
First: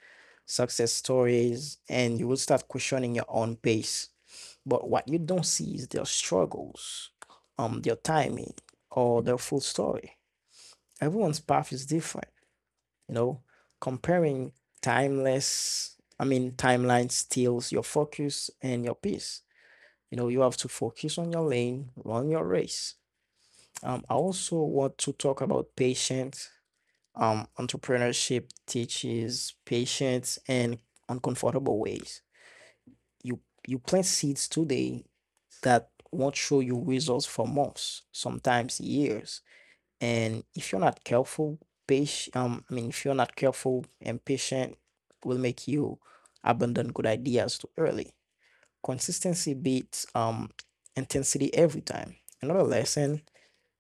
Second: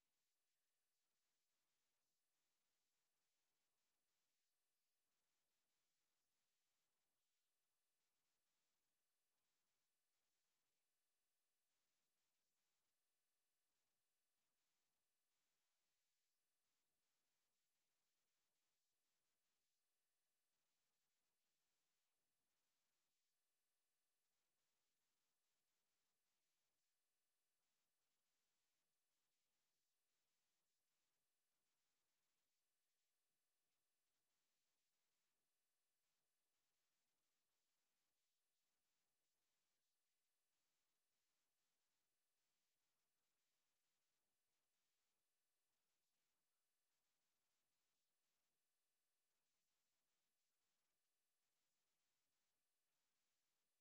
Speaker 2: success stories, and you will start questioning your own pace. But what you don't see is their struggles, um, their timing, or their full story. Everyone's path is different, you know. Comparing timeless, I mean, Timeline steals your focus and your peace. You know, you have to focus on your lane, run your race. Um, I also want to talk about patience. Um, entrepreneurship teaches patience in uncomfortable ways. You you plant seeds today that won't show you results for months, sometimes years. And if you're not careful, patient, um, I mean, If you're not careful and patient, will make you abandon good ideas too early. Consistency beats um intensity every time. Another lesson:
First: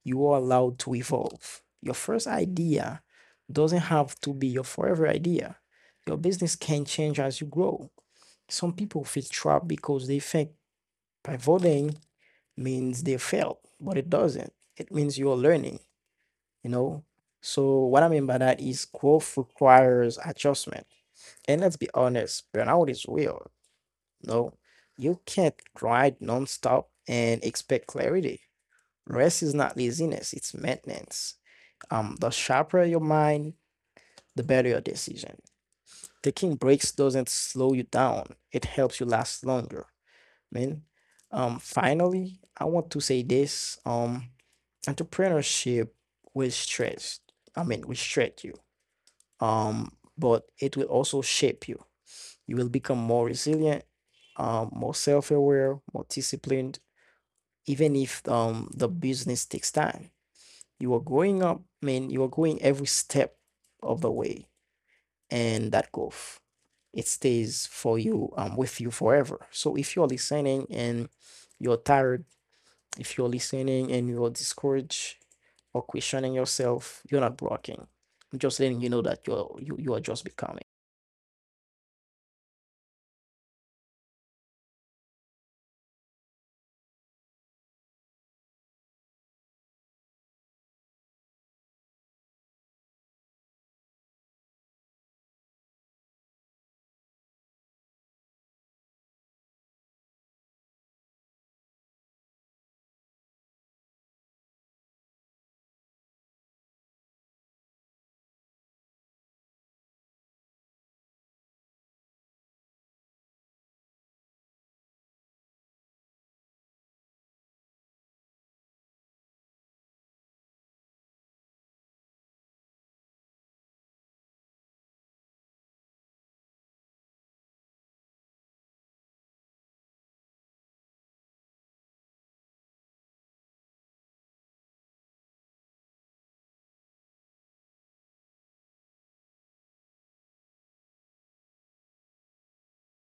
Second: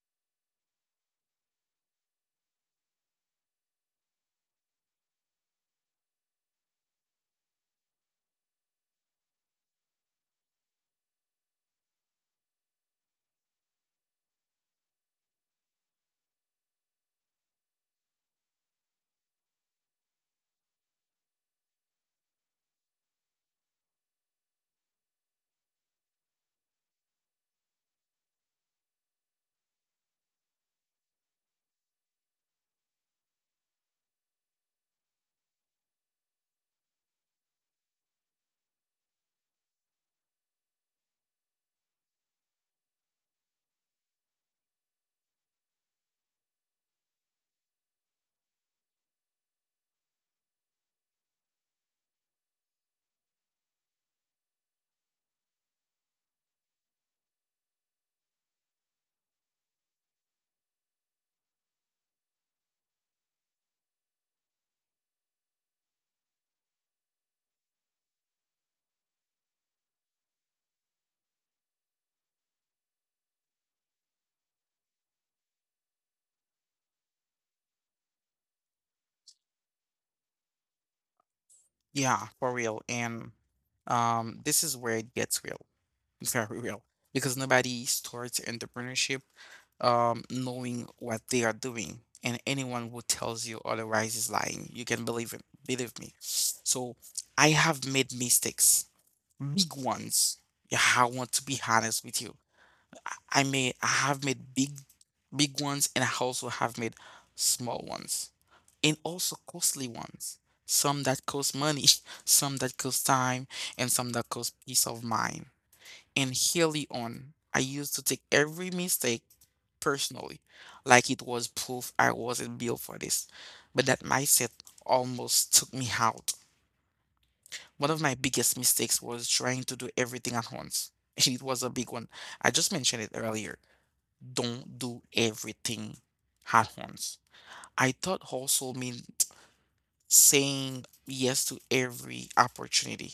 Speaker 2: you are allowed to evolve. Your first idea doesn't have to be your forever idea. Your business can change as you grow. Some people feel trapped because they think pivoting means they failed, but it doesn't. It means you're learning, you know? So, what I mean by that is growth requires adjustment. And let's be honest, burnout is real. No, you can't grind nonstop and expect clarity. Rest is not laziness, it's maintenance. Um, the sharper your mind, the better your decision. Taking breaks doesn't slow you down, it helps you last longer. I mean, Um, finally, I want to say this. Um, entrepreneurship will stress. I mean, will stretch you. Um, but it will also shape you. You will become more resilient, um, more self-aware, more disciplined, even if um the business takes time. You are growing up, I mean, You are going every step of the way, and that golf, it stays for you, um, with you forever. So if you're listening and you're tired, if you're listening and you're discouraged or questioning yourself, you're not blocking. I'm just letting you know that you're you, you are just becoming.
Speaker 1: Yeah, for real. And um, this is where it gets real, very real, because nobody starts entrepreneurship um, knowing what they are doing. And anyone who tells you otherwise is lying. You can believe it, believe me. So I have made mistakes, big ones. Yeah, I want to be honest with you. I may I have made big big ones, and I also have made small ones and also costly ones. Some that cost money, some that cost time, and some that cost peace of mind. And early on, I used to take every mistake personally, like it was proof I wasn't built for this. But that mindset almost took me out. One of my biggest mistakes was trying to do everything at once. And it was a big one. I just mentioned it earlier. Don't do everything at once. I thought also mean saying yes to every opportunity,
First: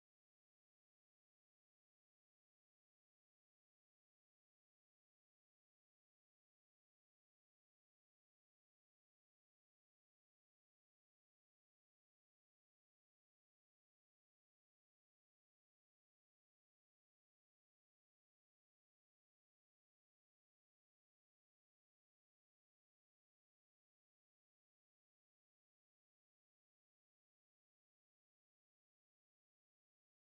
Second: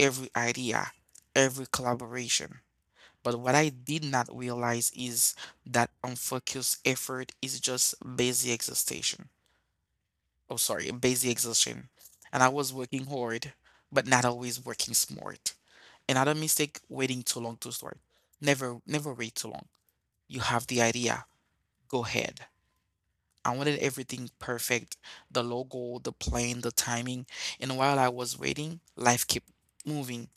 Speaker 1: every idea, every collaboration. But what I did not realize is that unfocused effort is just busy exhaustion. Oh, sorry, busy exhaustion. And I was working hard, but not always working smart. Another mistake, waiting too long to start. Never, never wait too long. You have the idea, go ahead. I wanted everything perfect, the logo, the plan, the timing. And while I was waiting, life kept moving.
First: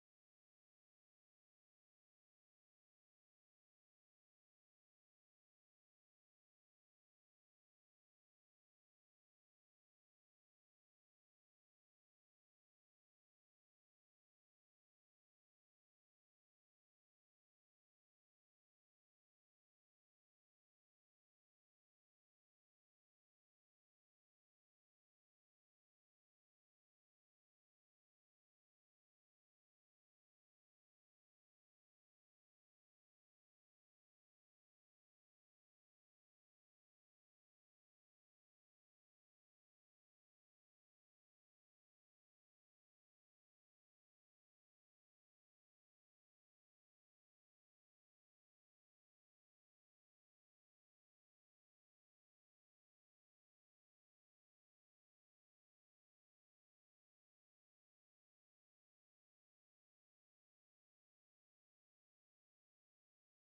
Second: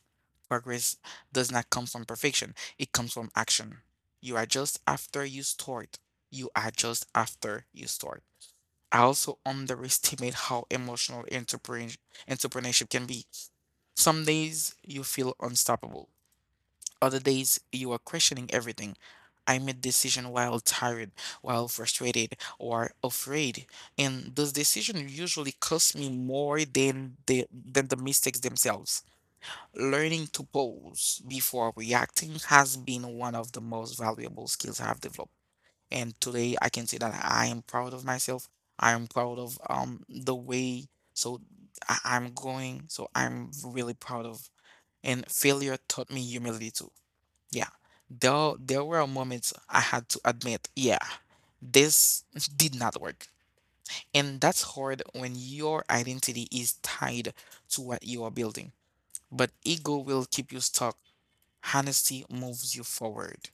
Speaker 1: Progress does not come from perfection, it comes from action. You adjust after you start. You adjust after you start. I also underestimate how emotional entrepreneur- entrepreneurship can be. Some days you feel unstoppable. Other days, you are questioning everything. I made decision while tired, while frustrated, or afraid, and those decisions usually cost me more than the than the mistakes themselves. Learning to pause before reacting has been one of the most valuable skills I've developed, and today I can say that I am proud of myself. I am proud of um the way so I- I'm going. So I'm really proud of. And failure taught me humility too. Yeah, there there were moments I had to admit, yeah, this did not work. And that's hard when your identity is tied to what you are building. But ego will keep you stuck. Honesty moves you forward.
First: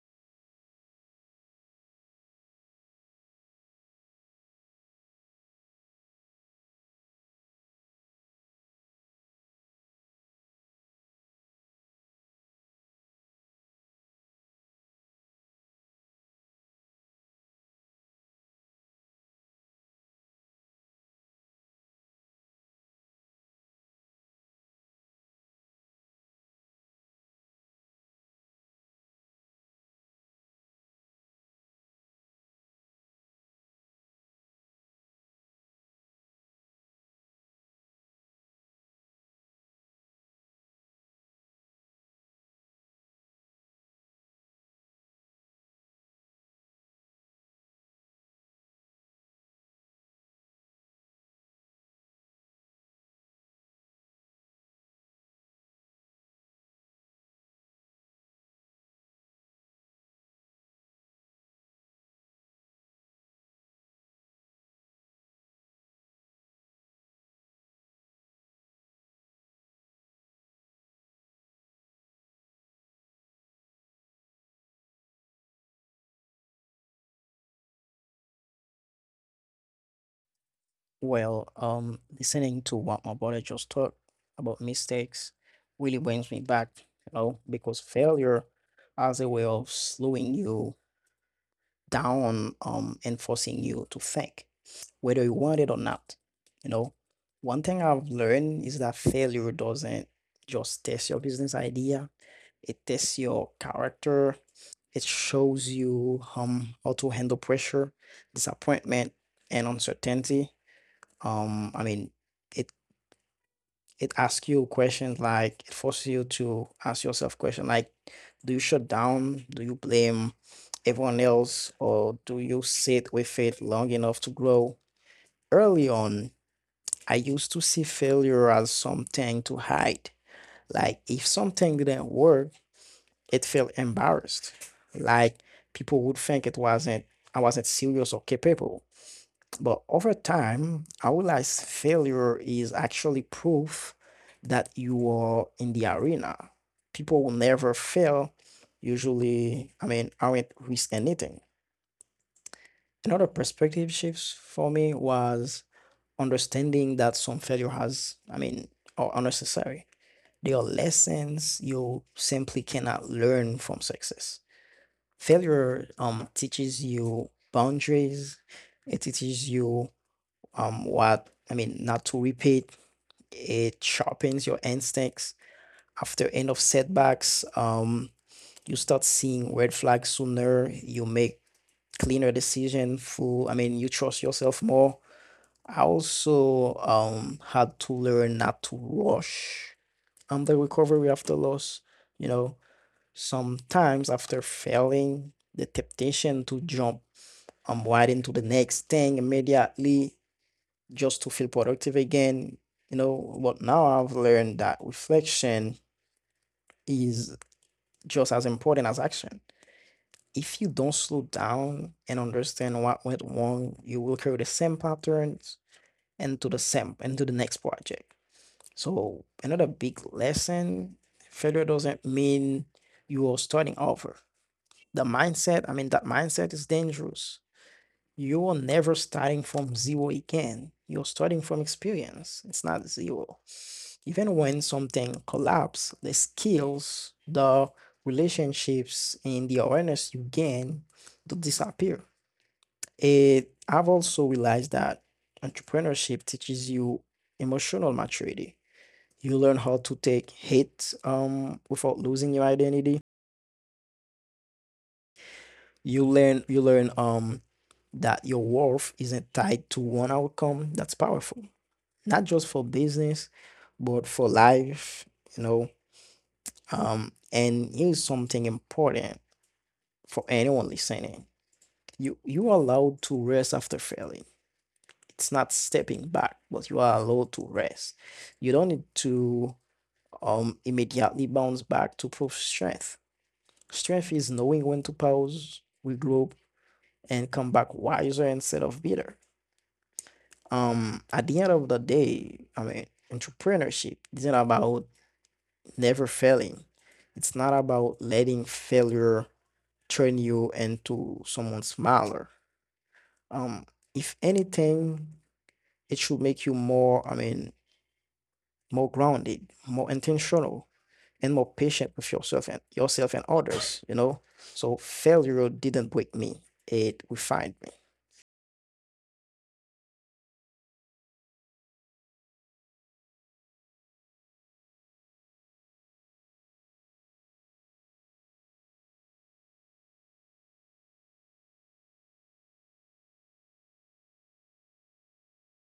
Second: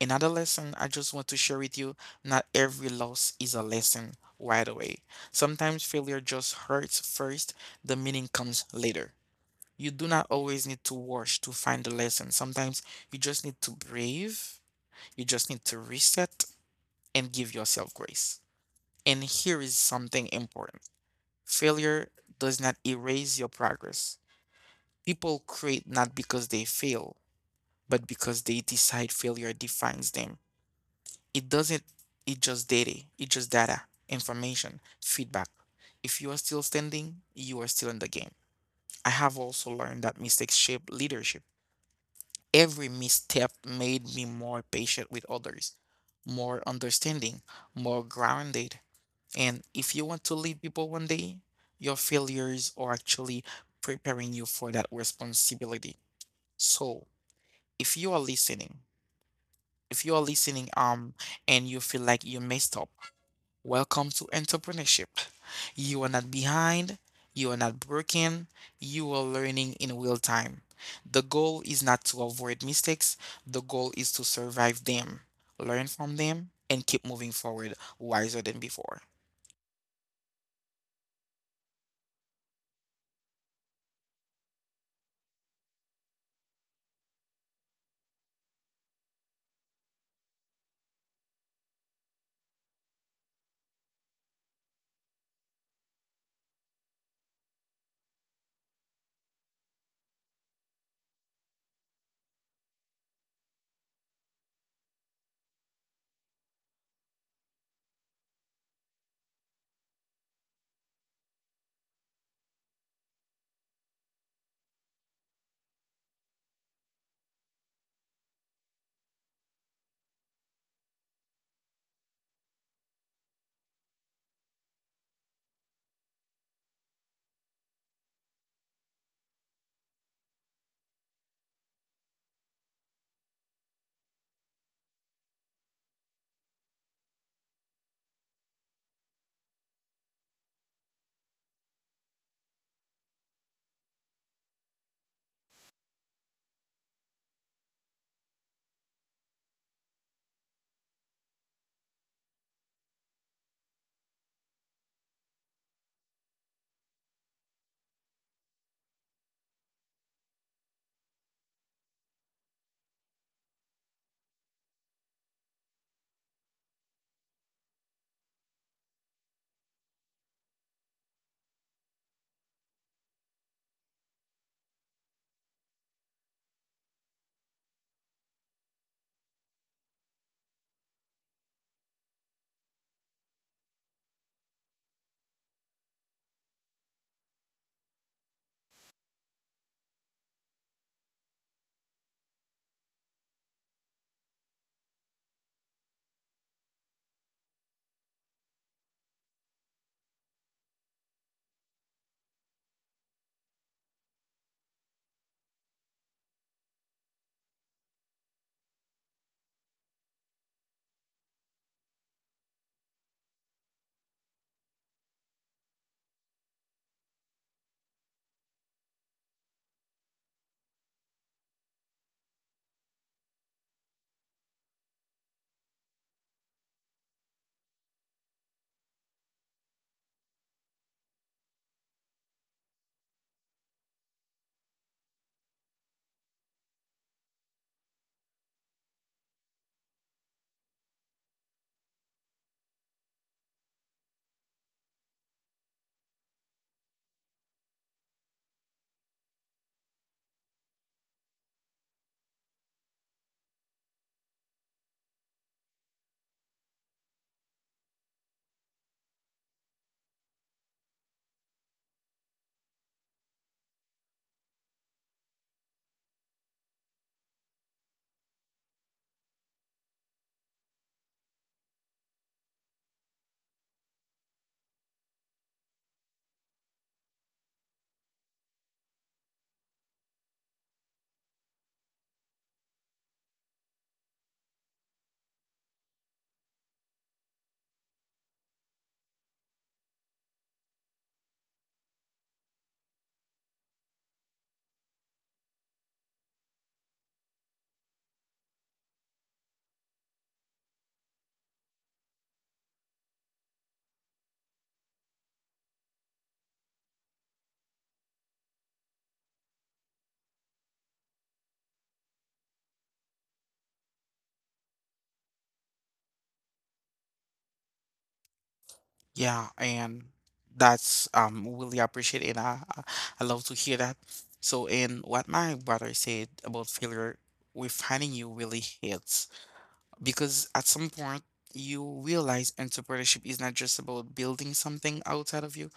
Speaker 1: Another lesson I just want to share with you, not every loss is a lesson right away. Sometimes failure just hurts first, the meaning comes later. You do not always need to wash to find the lesson. Sometimes you just need to breathe, you just need to reset and give yourself grace. And here is something important: failure does not erase your progress. People create not because they fail, but because they decide failure defines them. It doesn't, it just data, it just data, information, feedback. If you are still standing, you are still in the game. I have also learned that mistakes shape leadership. Every misstep made me more patient with others, more understanding, more grounded. And if you want to lead people one day, your failures are actually preparing you for that responsibility. So if you are listening, if you are listening, um, and you feel like you messed up, welcome to entrepreneurship. You are not behind, you are not broken, you are learning in real time. The goal is not to avoid mistakes, the goal is to survive them, learn from them, and keep moving forward wiser than before.
Speaker 2: Well um listening to what my brother just talked about mistakes really brings me back, you know, because failure has a way of slowing you down, um and forcing you to think, whether you want it or not. You know, one thing I've learned is that failure doesn't just test your business idea, it tests your character. It shows you, um, how to handle pressure, disappointment, and uncertainty. Um, I mean, it it asks you questions, like, it forces you to ask yourself questions like, do you shut down? Do you blame everyone else, or do you sit with it long enough to grow? Early on, I used to see failure as something to hide. Like if something didn't work, it felt embarrassed. Like people would think it wasn't I wasn't serious or capable. But over time, I realized failure is actually proof that you are in the arena. People will never fail. Usually, I mean, I will not risk anything. Another perspective shifts for me was understanding that some failure has, I mean, are unnecessary. There are lessons you simply cannot learn from success. Failure um teaches you boundaries. It teaches you um what I mean not to repeat. It sharpens your instincts. After end of setbacks, um you start seeing red flags sooner. You make cleaner decision. Full. I mean You trust yourself more. I also um had to learn not to rush um the recovery after loss. You know, sometimes, after failing, the temptation to jump um, right into the next thing immediately just to feel productive again, you know. But now I've learned that reflection is just as important as action. If you don't slow down and understand what went wrong, you will carry the same patterns into the same into the next project. So another big lesson, failure doesn't mean you are starting over. The mindset, I mean, That mindset is dangerous. You are never starting from zero again. You're starting from experience. It's not zero. Even when something collapse, the skills, the relationships, and the awareness you gain don't disappear. It, I've also realized that entrepreneurship teaches you emotional maturity. You learn how to take hate, um, without losing your identity. You learn you learn um that your worth isn't tied to one outcome. That's powerful, not just for business but for life, you know. Um and here's something important for anyone listening: you you are allowed to rest after failing. It's not stepping back, but you are allowed to rest. You don't need to um immediately bounce back to prove strength. Strength is knowing when to pause, regroup, and come back wiser instead of bitter. Um at the end of the day, i mean entrepreneurship isn't about never failing. It's not about letting failure turn you into someone smaller. um if anything, it should make you more, i mean more grounded, more intentional, and more patient with yourself and yourself and others, you know. So failure didn't break me, it refined me.
Speaker 1: Yeah, and that's um really appreciate it. I I I love to hear that. So, and what my brother said about failure, refining you really hits because at some point you realize entrepreneurship is not just about building something outside of you,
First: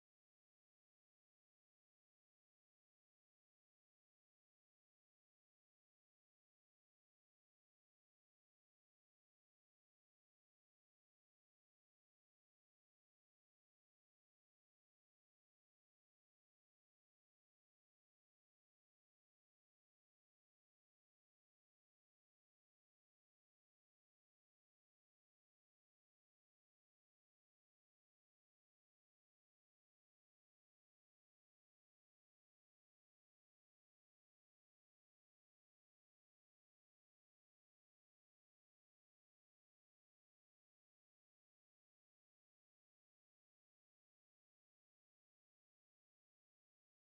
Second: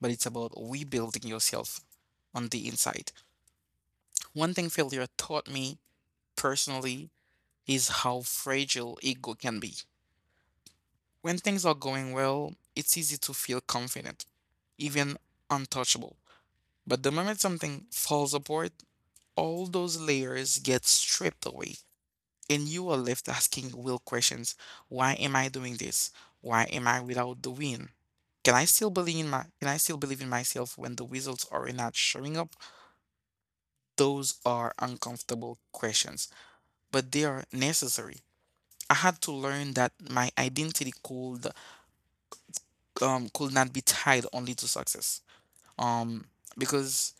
Speaker 1: but it's about rebuilding yourself on the inside. One thing failure taught me personally is how fragile ego can be. When things are going well, it's easy to feel confident, even untouchable. But the moment something falls apart, all those layers get stripped away, and you are left asking real questions. Why am I doing this? Why am I without the win? Can I still believe in my can I still believe in myself when the results are not showing up? Those are uncomfortable questions, but they are necessary. I had to learn that my identity could um, could not be tied only to success. Um, because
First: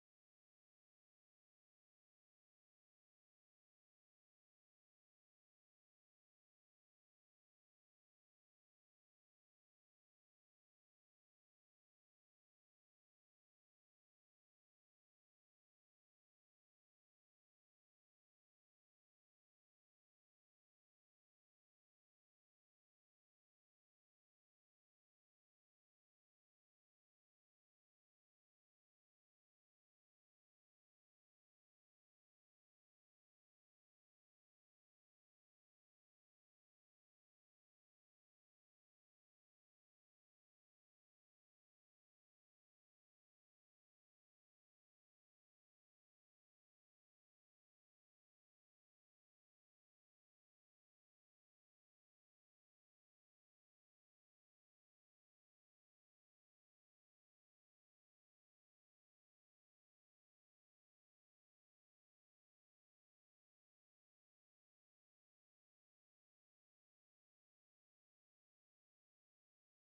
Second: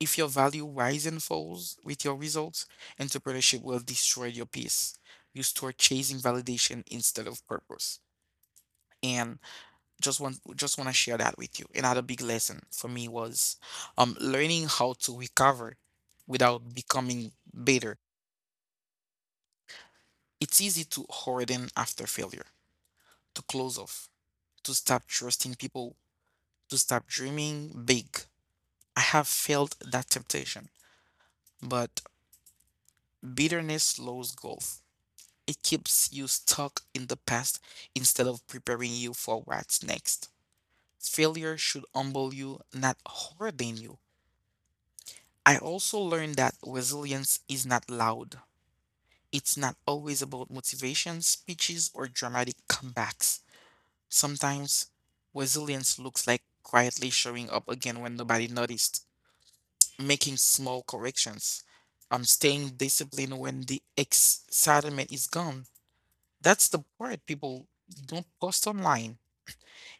Speaker 1: if your value rise and falls with your results, entrepreneurship will destroy your peace. You start chasing validation instead of purpose. And just want just want to share that with you. Another big lesson for me was um learning how to recover without becoming bitter. It's easy to harden after failure, to close off, to stop trusting people, to stop dreaming big. I have felt that temptation, but bitterness slows growth. It keeps you stuck in the past instead of preparing you for what's next. Failure should humble you, not harden you. I also learned that resilience is not loud. It's not always about motivation, speeches, or dramatic comebacks. Sometimes resilience looks like quietly showing up again when nobody noticed, making small corrections. I staying disciplined when the excitement is gone. That's the part people don't post online.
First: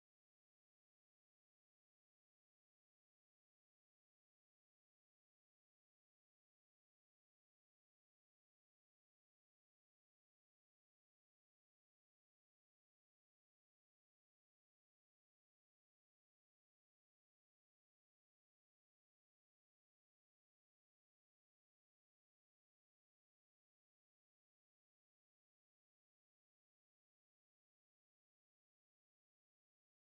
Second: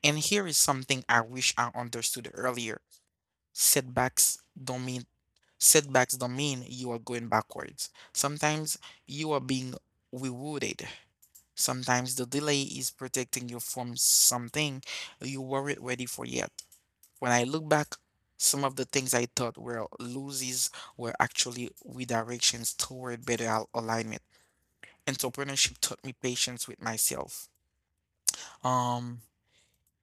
Speaker 1: And here is something I wish I understood earlier. Setbacks don't mean Setbacks don't mean you are going backwards. Sometimes you are being rewarded. Sometimes the delay is protecting you from something you weren't ready for yet. When I look back, some of the things I thought were losses were actually redirections toward better al- alignment. Entrepreneurship taught me patience with myself. Um,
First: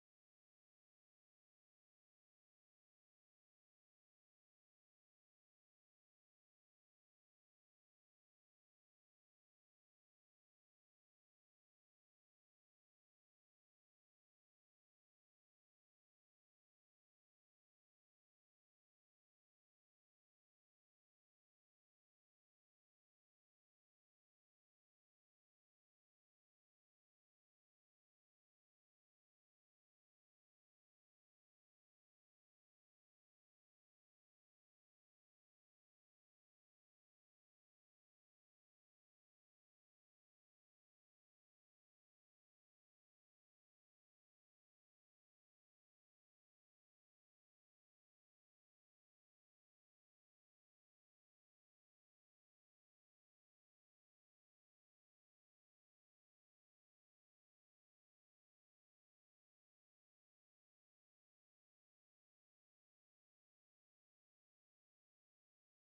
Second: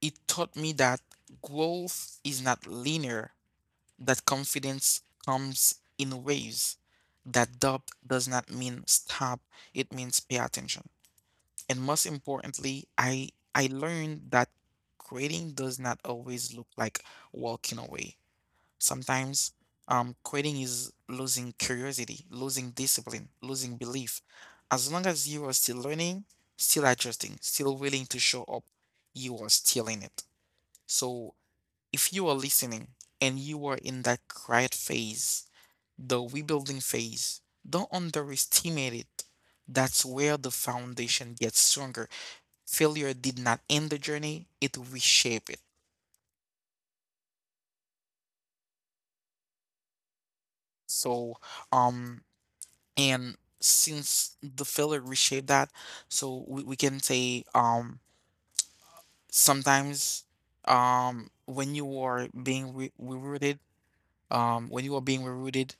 Speaker 1: It taught me that growth is not linear, that confidence comes in waves, that doubt does not mean stop, it means pay attention. And most importantly, I I learned that quitting does not always look like walking away. Sometimes um, quitting is losing curiosity, losing discipline, losing belief. As long as you are still learning, still adjusting, still willing to show up, you are still in it. So if you are listening and you are in that quiet phase, the rebuilding phase, don't underestimate it. That's where the foundation gets stronger. Failure did not end the journey, it reshaped it. So, um, and since the failure reshaped that, so we, we can say, um, sometimes, um, when you are being re- rerouted, um, when you are being rerouted,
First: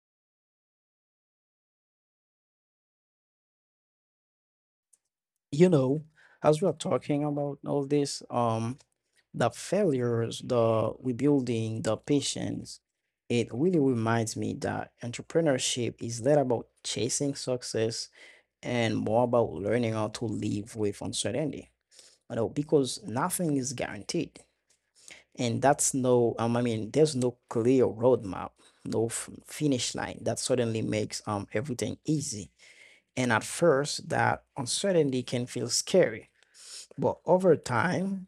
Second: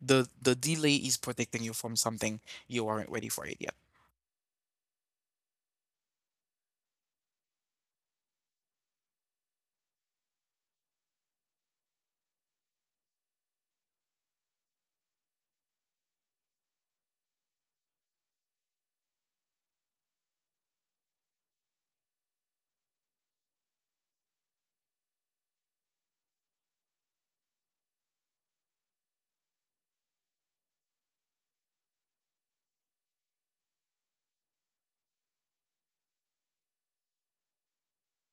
Speaker 1: the the delay is protecting you from something you aren't ready for it yet.
Speaker 2: You know, as we are talking about all this, um the failures, the rebuilding, the patience, it really reminds me that entrepreneurship is less about chasing success and more about learning how to live with uncertainty. You know, because nothing is guaranteed. And that's no, um, I mean, There's no clear roadmap, no f- finish line that suddenly makes um everything easy. And at first, that uncertainty can feel scary, but over time,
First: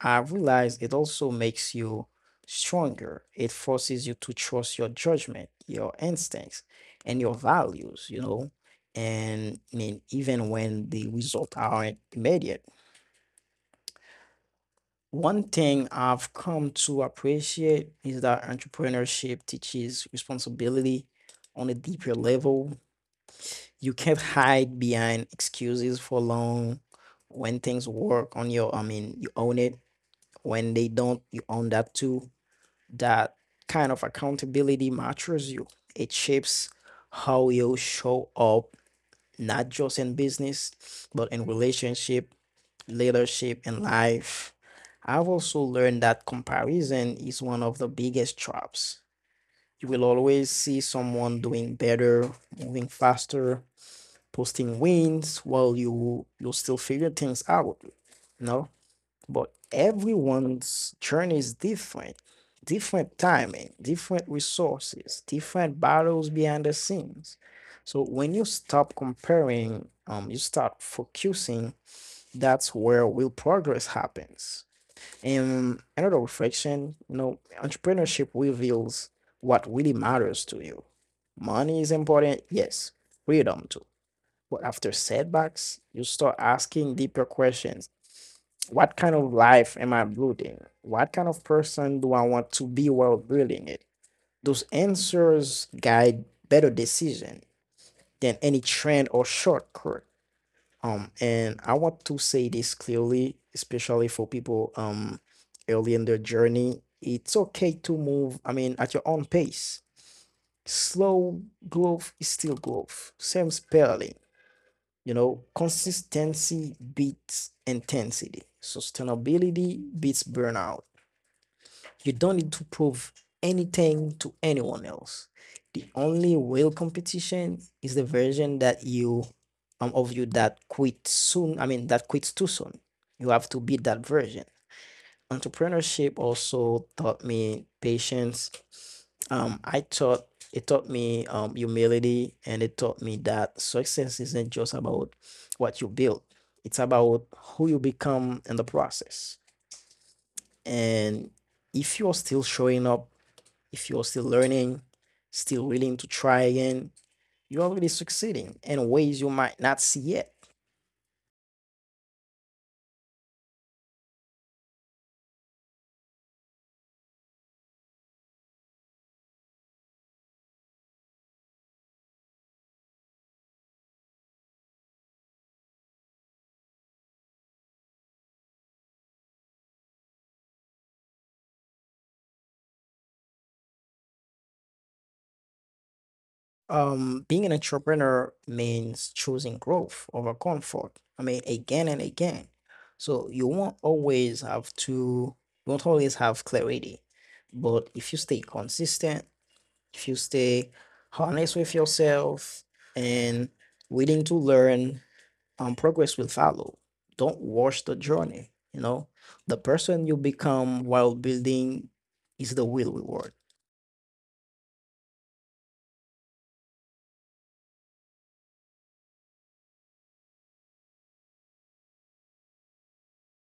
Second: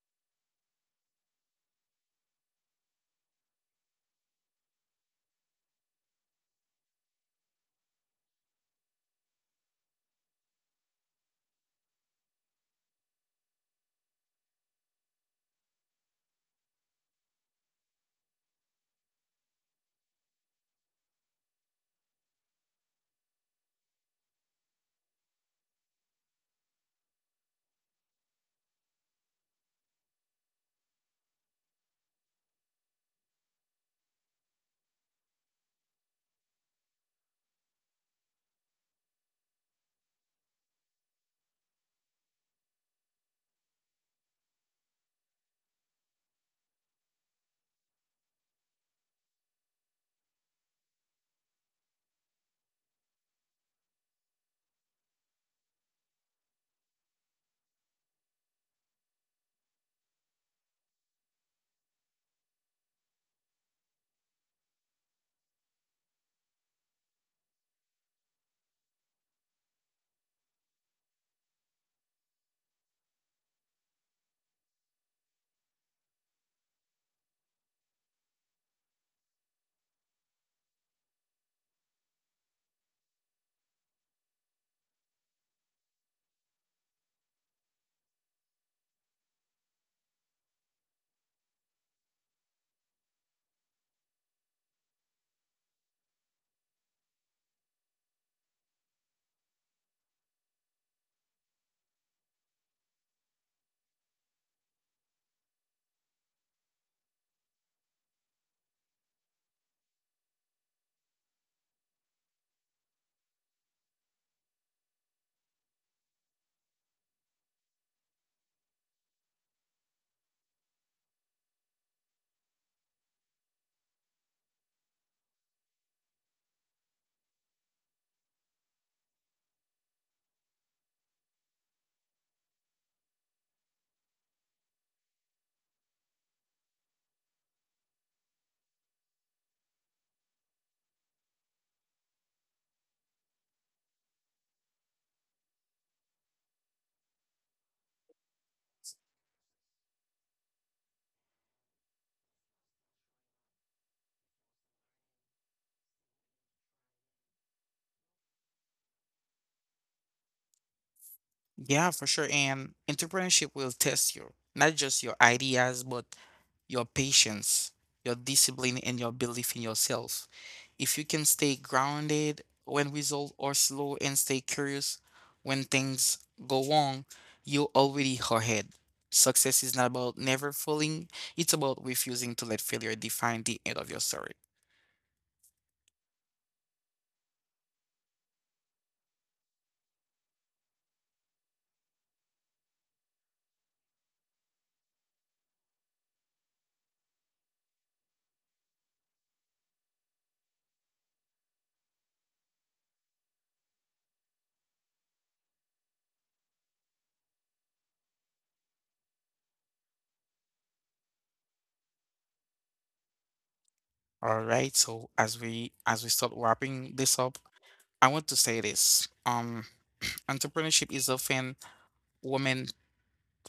Speaker 2: I realize it also makes you stronger. It forces you to trust your judgment, your instincts, and your values, you know. And I mean, even when the results aren't immediate. One thing I've come to appreciate is that entrepreneurship teaches responsibility on a deeper level. You can't hide behind excuses for long. When things work on your, I mean, you own it. When they don't, you own that too. That kind of accountability matures you. It shapes how you show up, not just in business, but in relationship, leadership, and life. I've also learned that comparison is one of the biggest traps. You will always see someone doing better, moving faster, posting wins while you you still figure things out. No, but everyone's journey is different: different timing, different resources, different battles behind the scenes. So when you stop comparing, um you start focusing. That's where real progress happens. And another reflection, you know, entrepreneurship reveals what really matters to you. Money is important, yes, freedom too, but after setbacks you start asking deeper questions. What kind of life am I building? What kind of person do I want to be while building it? Those answers guide better decision than any trend or shortcut. Um, and I want to say this clearly, especially for people um early in their journey. It's okay to move, I mean, at your own pace. Slow growth is still growth. Same spelling. You know, consistency beats intensity. Sustainability beats burnout. You don't need to prove anything to anyone else. The only real competition is the version that you um, of you that quit soon. I mean, that quits too soon. You have to beat that version. Entrepreneurship also taught me patience. Um, I taught It taught me, um, humility, and it taught me that success isn't just about what you build; it's about who you become in the process. And if you're still showing up, if you're still learning, still willing to try again, you're already succeeding in ways you might not see yet.
Speaker 1: Yeah, for sure. And entrepreneurship will test you, not just your ideas, but your patience, your discipline, and your belief in yourself. If you can stay grounded when results are slow and stay curious when things go wrong, you already are ahead. Success is not about never failing, it's about refusing to let failure define the end of your story.
Speaker 2: Um, being an entrepreneur means choosing growth over comfort. I mean, again and again. So you won't always have to, you won't always have clarity. But if you stay consistent, if you stay honest with yourself and willing to learn, um, progress will follow. Don't rush the journey. You know, the person you become while building is the real reward.
Speaker 1: All right, so as we as we start wrapping this up, I want to say this. Um, entrepreneurship is often women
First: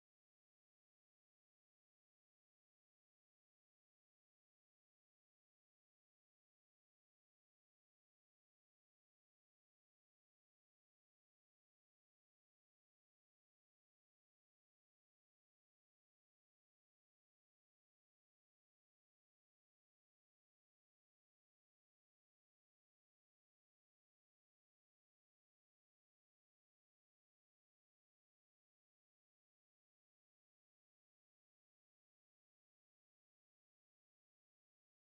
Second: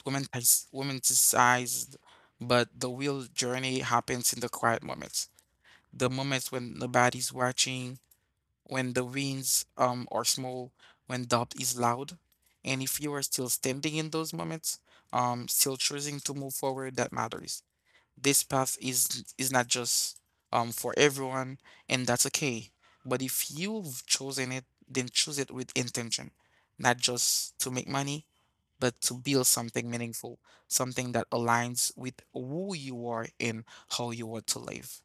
Speaker 1: womaniz- romanticized, but the real journey happens in the quiet moments, the moments when nobody's watching, when the winds um are small, when doubt is loud, and if you are still standing in those moments, um, still choosing to move forward, that matters. This path is is not just um for everyone, and that's okay. But if you've chosen it, then choose it with intention, not just to make money, but to build something meaningful, something that aligns with who you are and how you want to live.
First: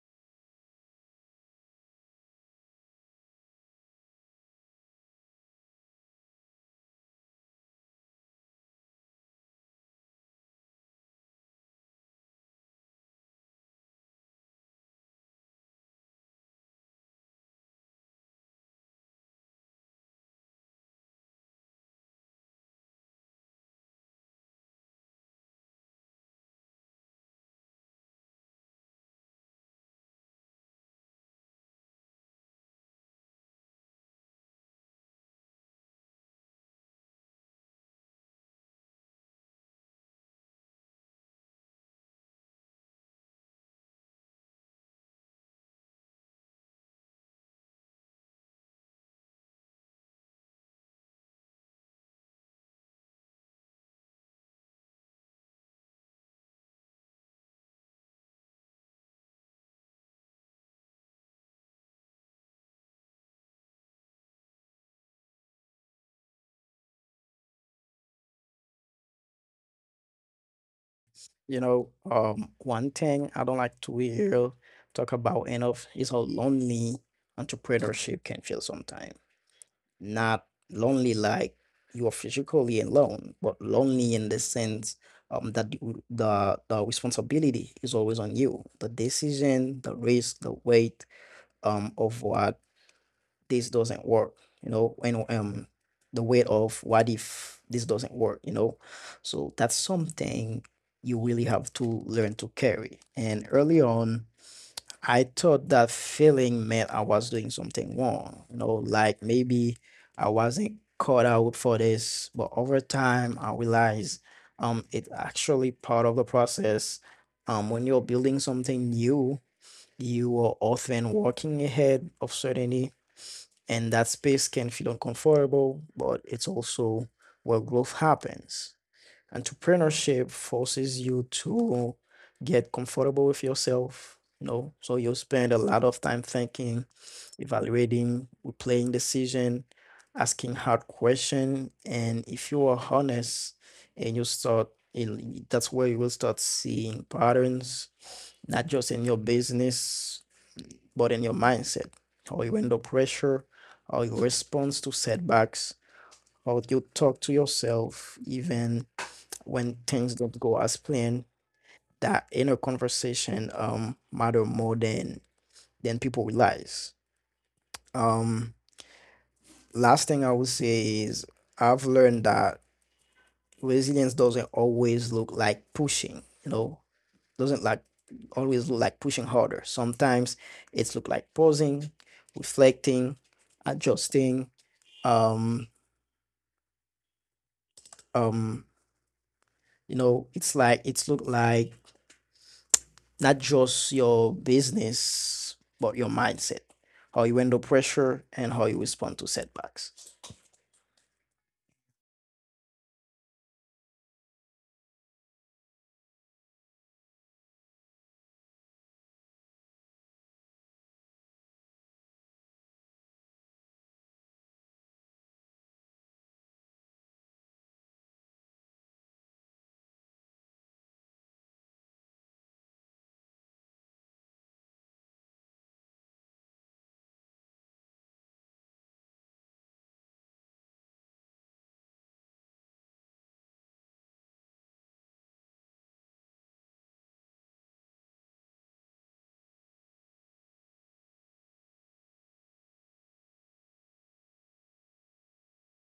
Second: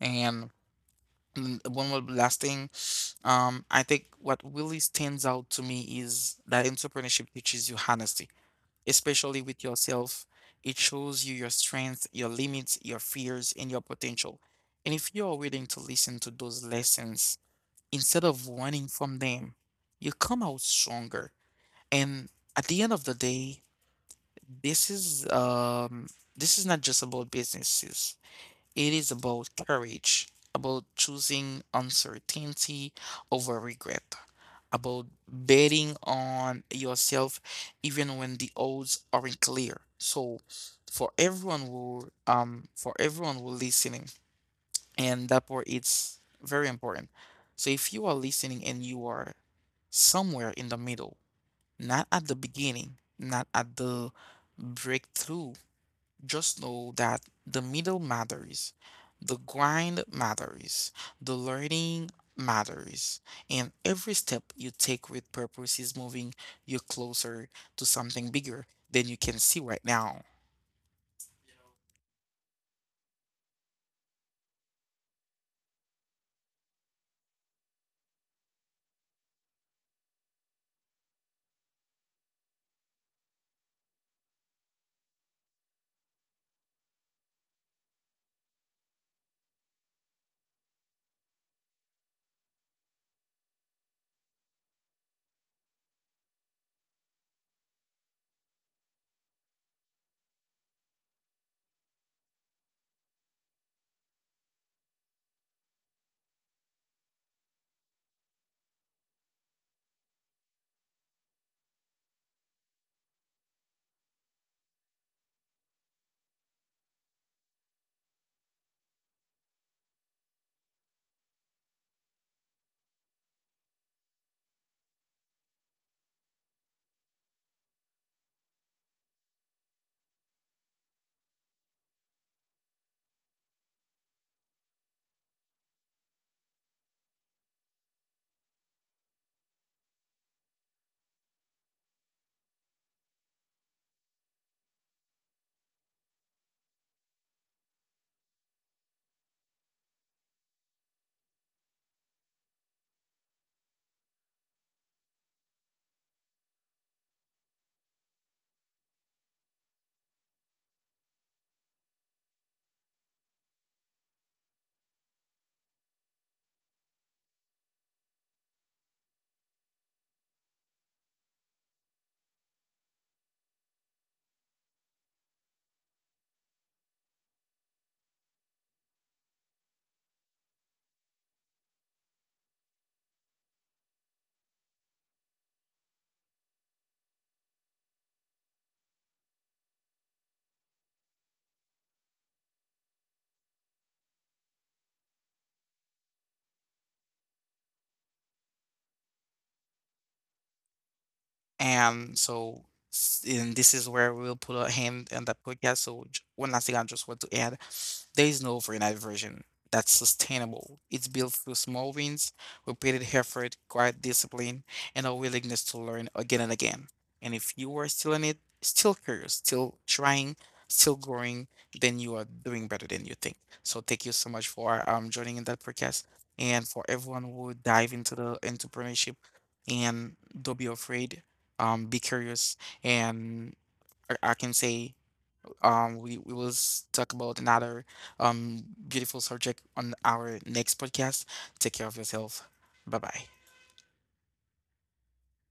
Speaker 1: And mm, one more last thing, um I think what really stands out to me is that entrepreneurship teaches you honesty, especially with yourself. It shows you your strengths, your limits, your fears, and your potential. And if you are willing to listen to those lessons instead of running from them, you come out stronger. And at the end of the day, this is um, this is not just about businesses. It is about courage, about choosing uncertainty over regret, about betting on yourself even when the odds aren't clear. So for everyone who um for everyone who listening, and that part it's very important. So if you are listening and you are somewhere in the middle, not at the beginning, not at the breakthrough, just know that the middle matters, the grind matters, the learning matters, and every step you take with purpose is moving you closer to something bigger than you can see right now.
Speaker 2: You know, um, one thing I don't like to hear talk about enough is how lonely entrepreneurship can feel sometimes. Not lonely like you're physically alone, but lonely in the sense, um, that you- the the responsibility is always on you. The decision, the risk, the weight um, of what this doesn't work you know and um the weight of what if this doesn't work, you know. So that's something you really have to learn to carry. And early on, I thought that failing meant I was doing something wrong, you know, like maybe I wasn't caught out for this. But over time, I realized um it's actually part of the process. Um when you're building something new, you are often working ahead of certainty, and that space can feel uncomfortable, but it's also where growth happens. Entrepreneurship forces you to get comfortable with yourself, you know, so you'll spend a lot of time thinking, evaluating, replaying decision, asking hard question. And if you are honest, and you start, and that's where you will start seeing patterns, not just in your business, but in your mindset, how you handle pressure, how you respond to setbacks, how you talk to yourself, even when things don't go as planned. That inner conversation um matter more than than people realize. Um, Last thing I would say is I've learned that resilience doesn't always look like pushing. You know, doesn't like always look like pushing harder. Sometimes it's look like pausing, reflecting, adjusting, um um you know, it's like it's look like, not just your business but your mindset, how you handle pressure and how you respond to setbacks.
Speaker 1: And so, s- and this is where we'll put a hand on that podcast. So, j- one last thing I just want to add: there is no overnight version that's sustainable. It's built through small wins, repeated effort, quiet discipline, and a willingness to learn again and again. And if you are still in it, still curious, still trying, still growing, then you are doing better than you think. So, thank you so much for um, joining in that podcast. And for everyone who will dive into the entrepreneurship, and don't be afraid, um be curious. And I, I can say um we, we will s- talk about another um beautiful subject on our next podcast. Take care of yourself. Bye bye.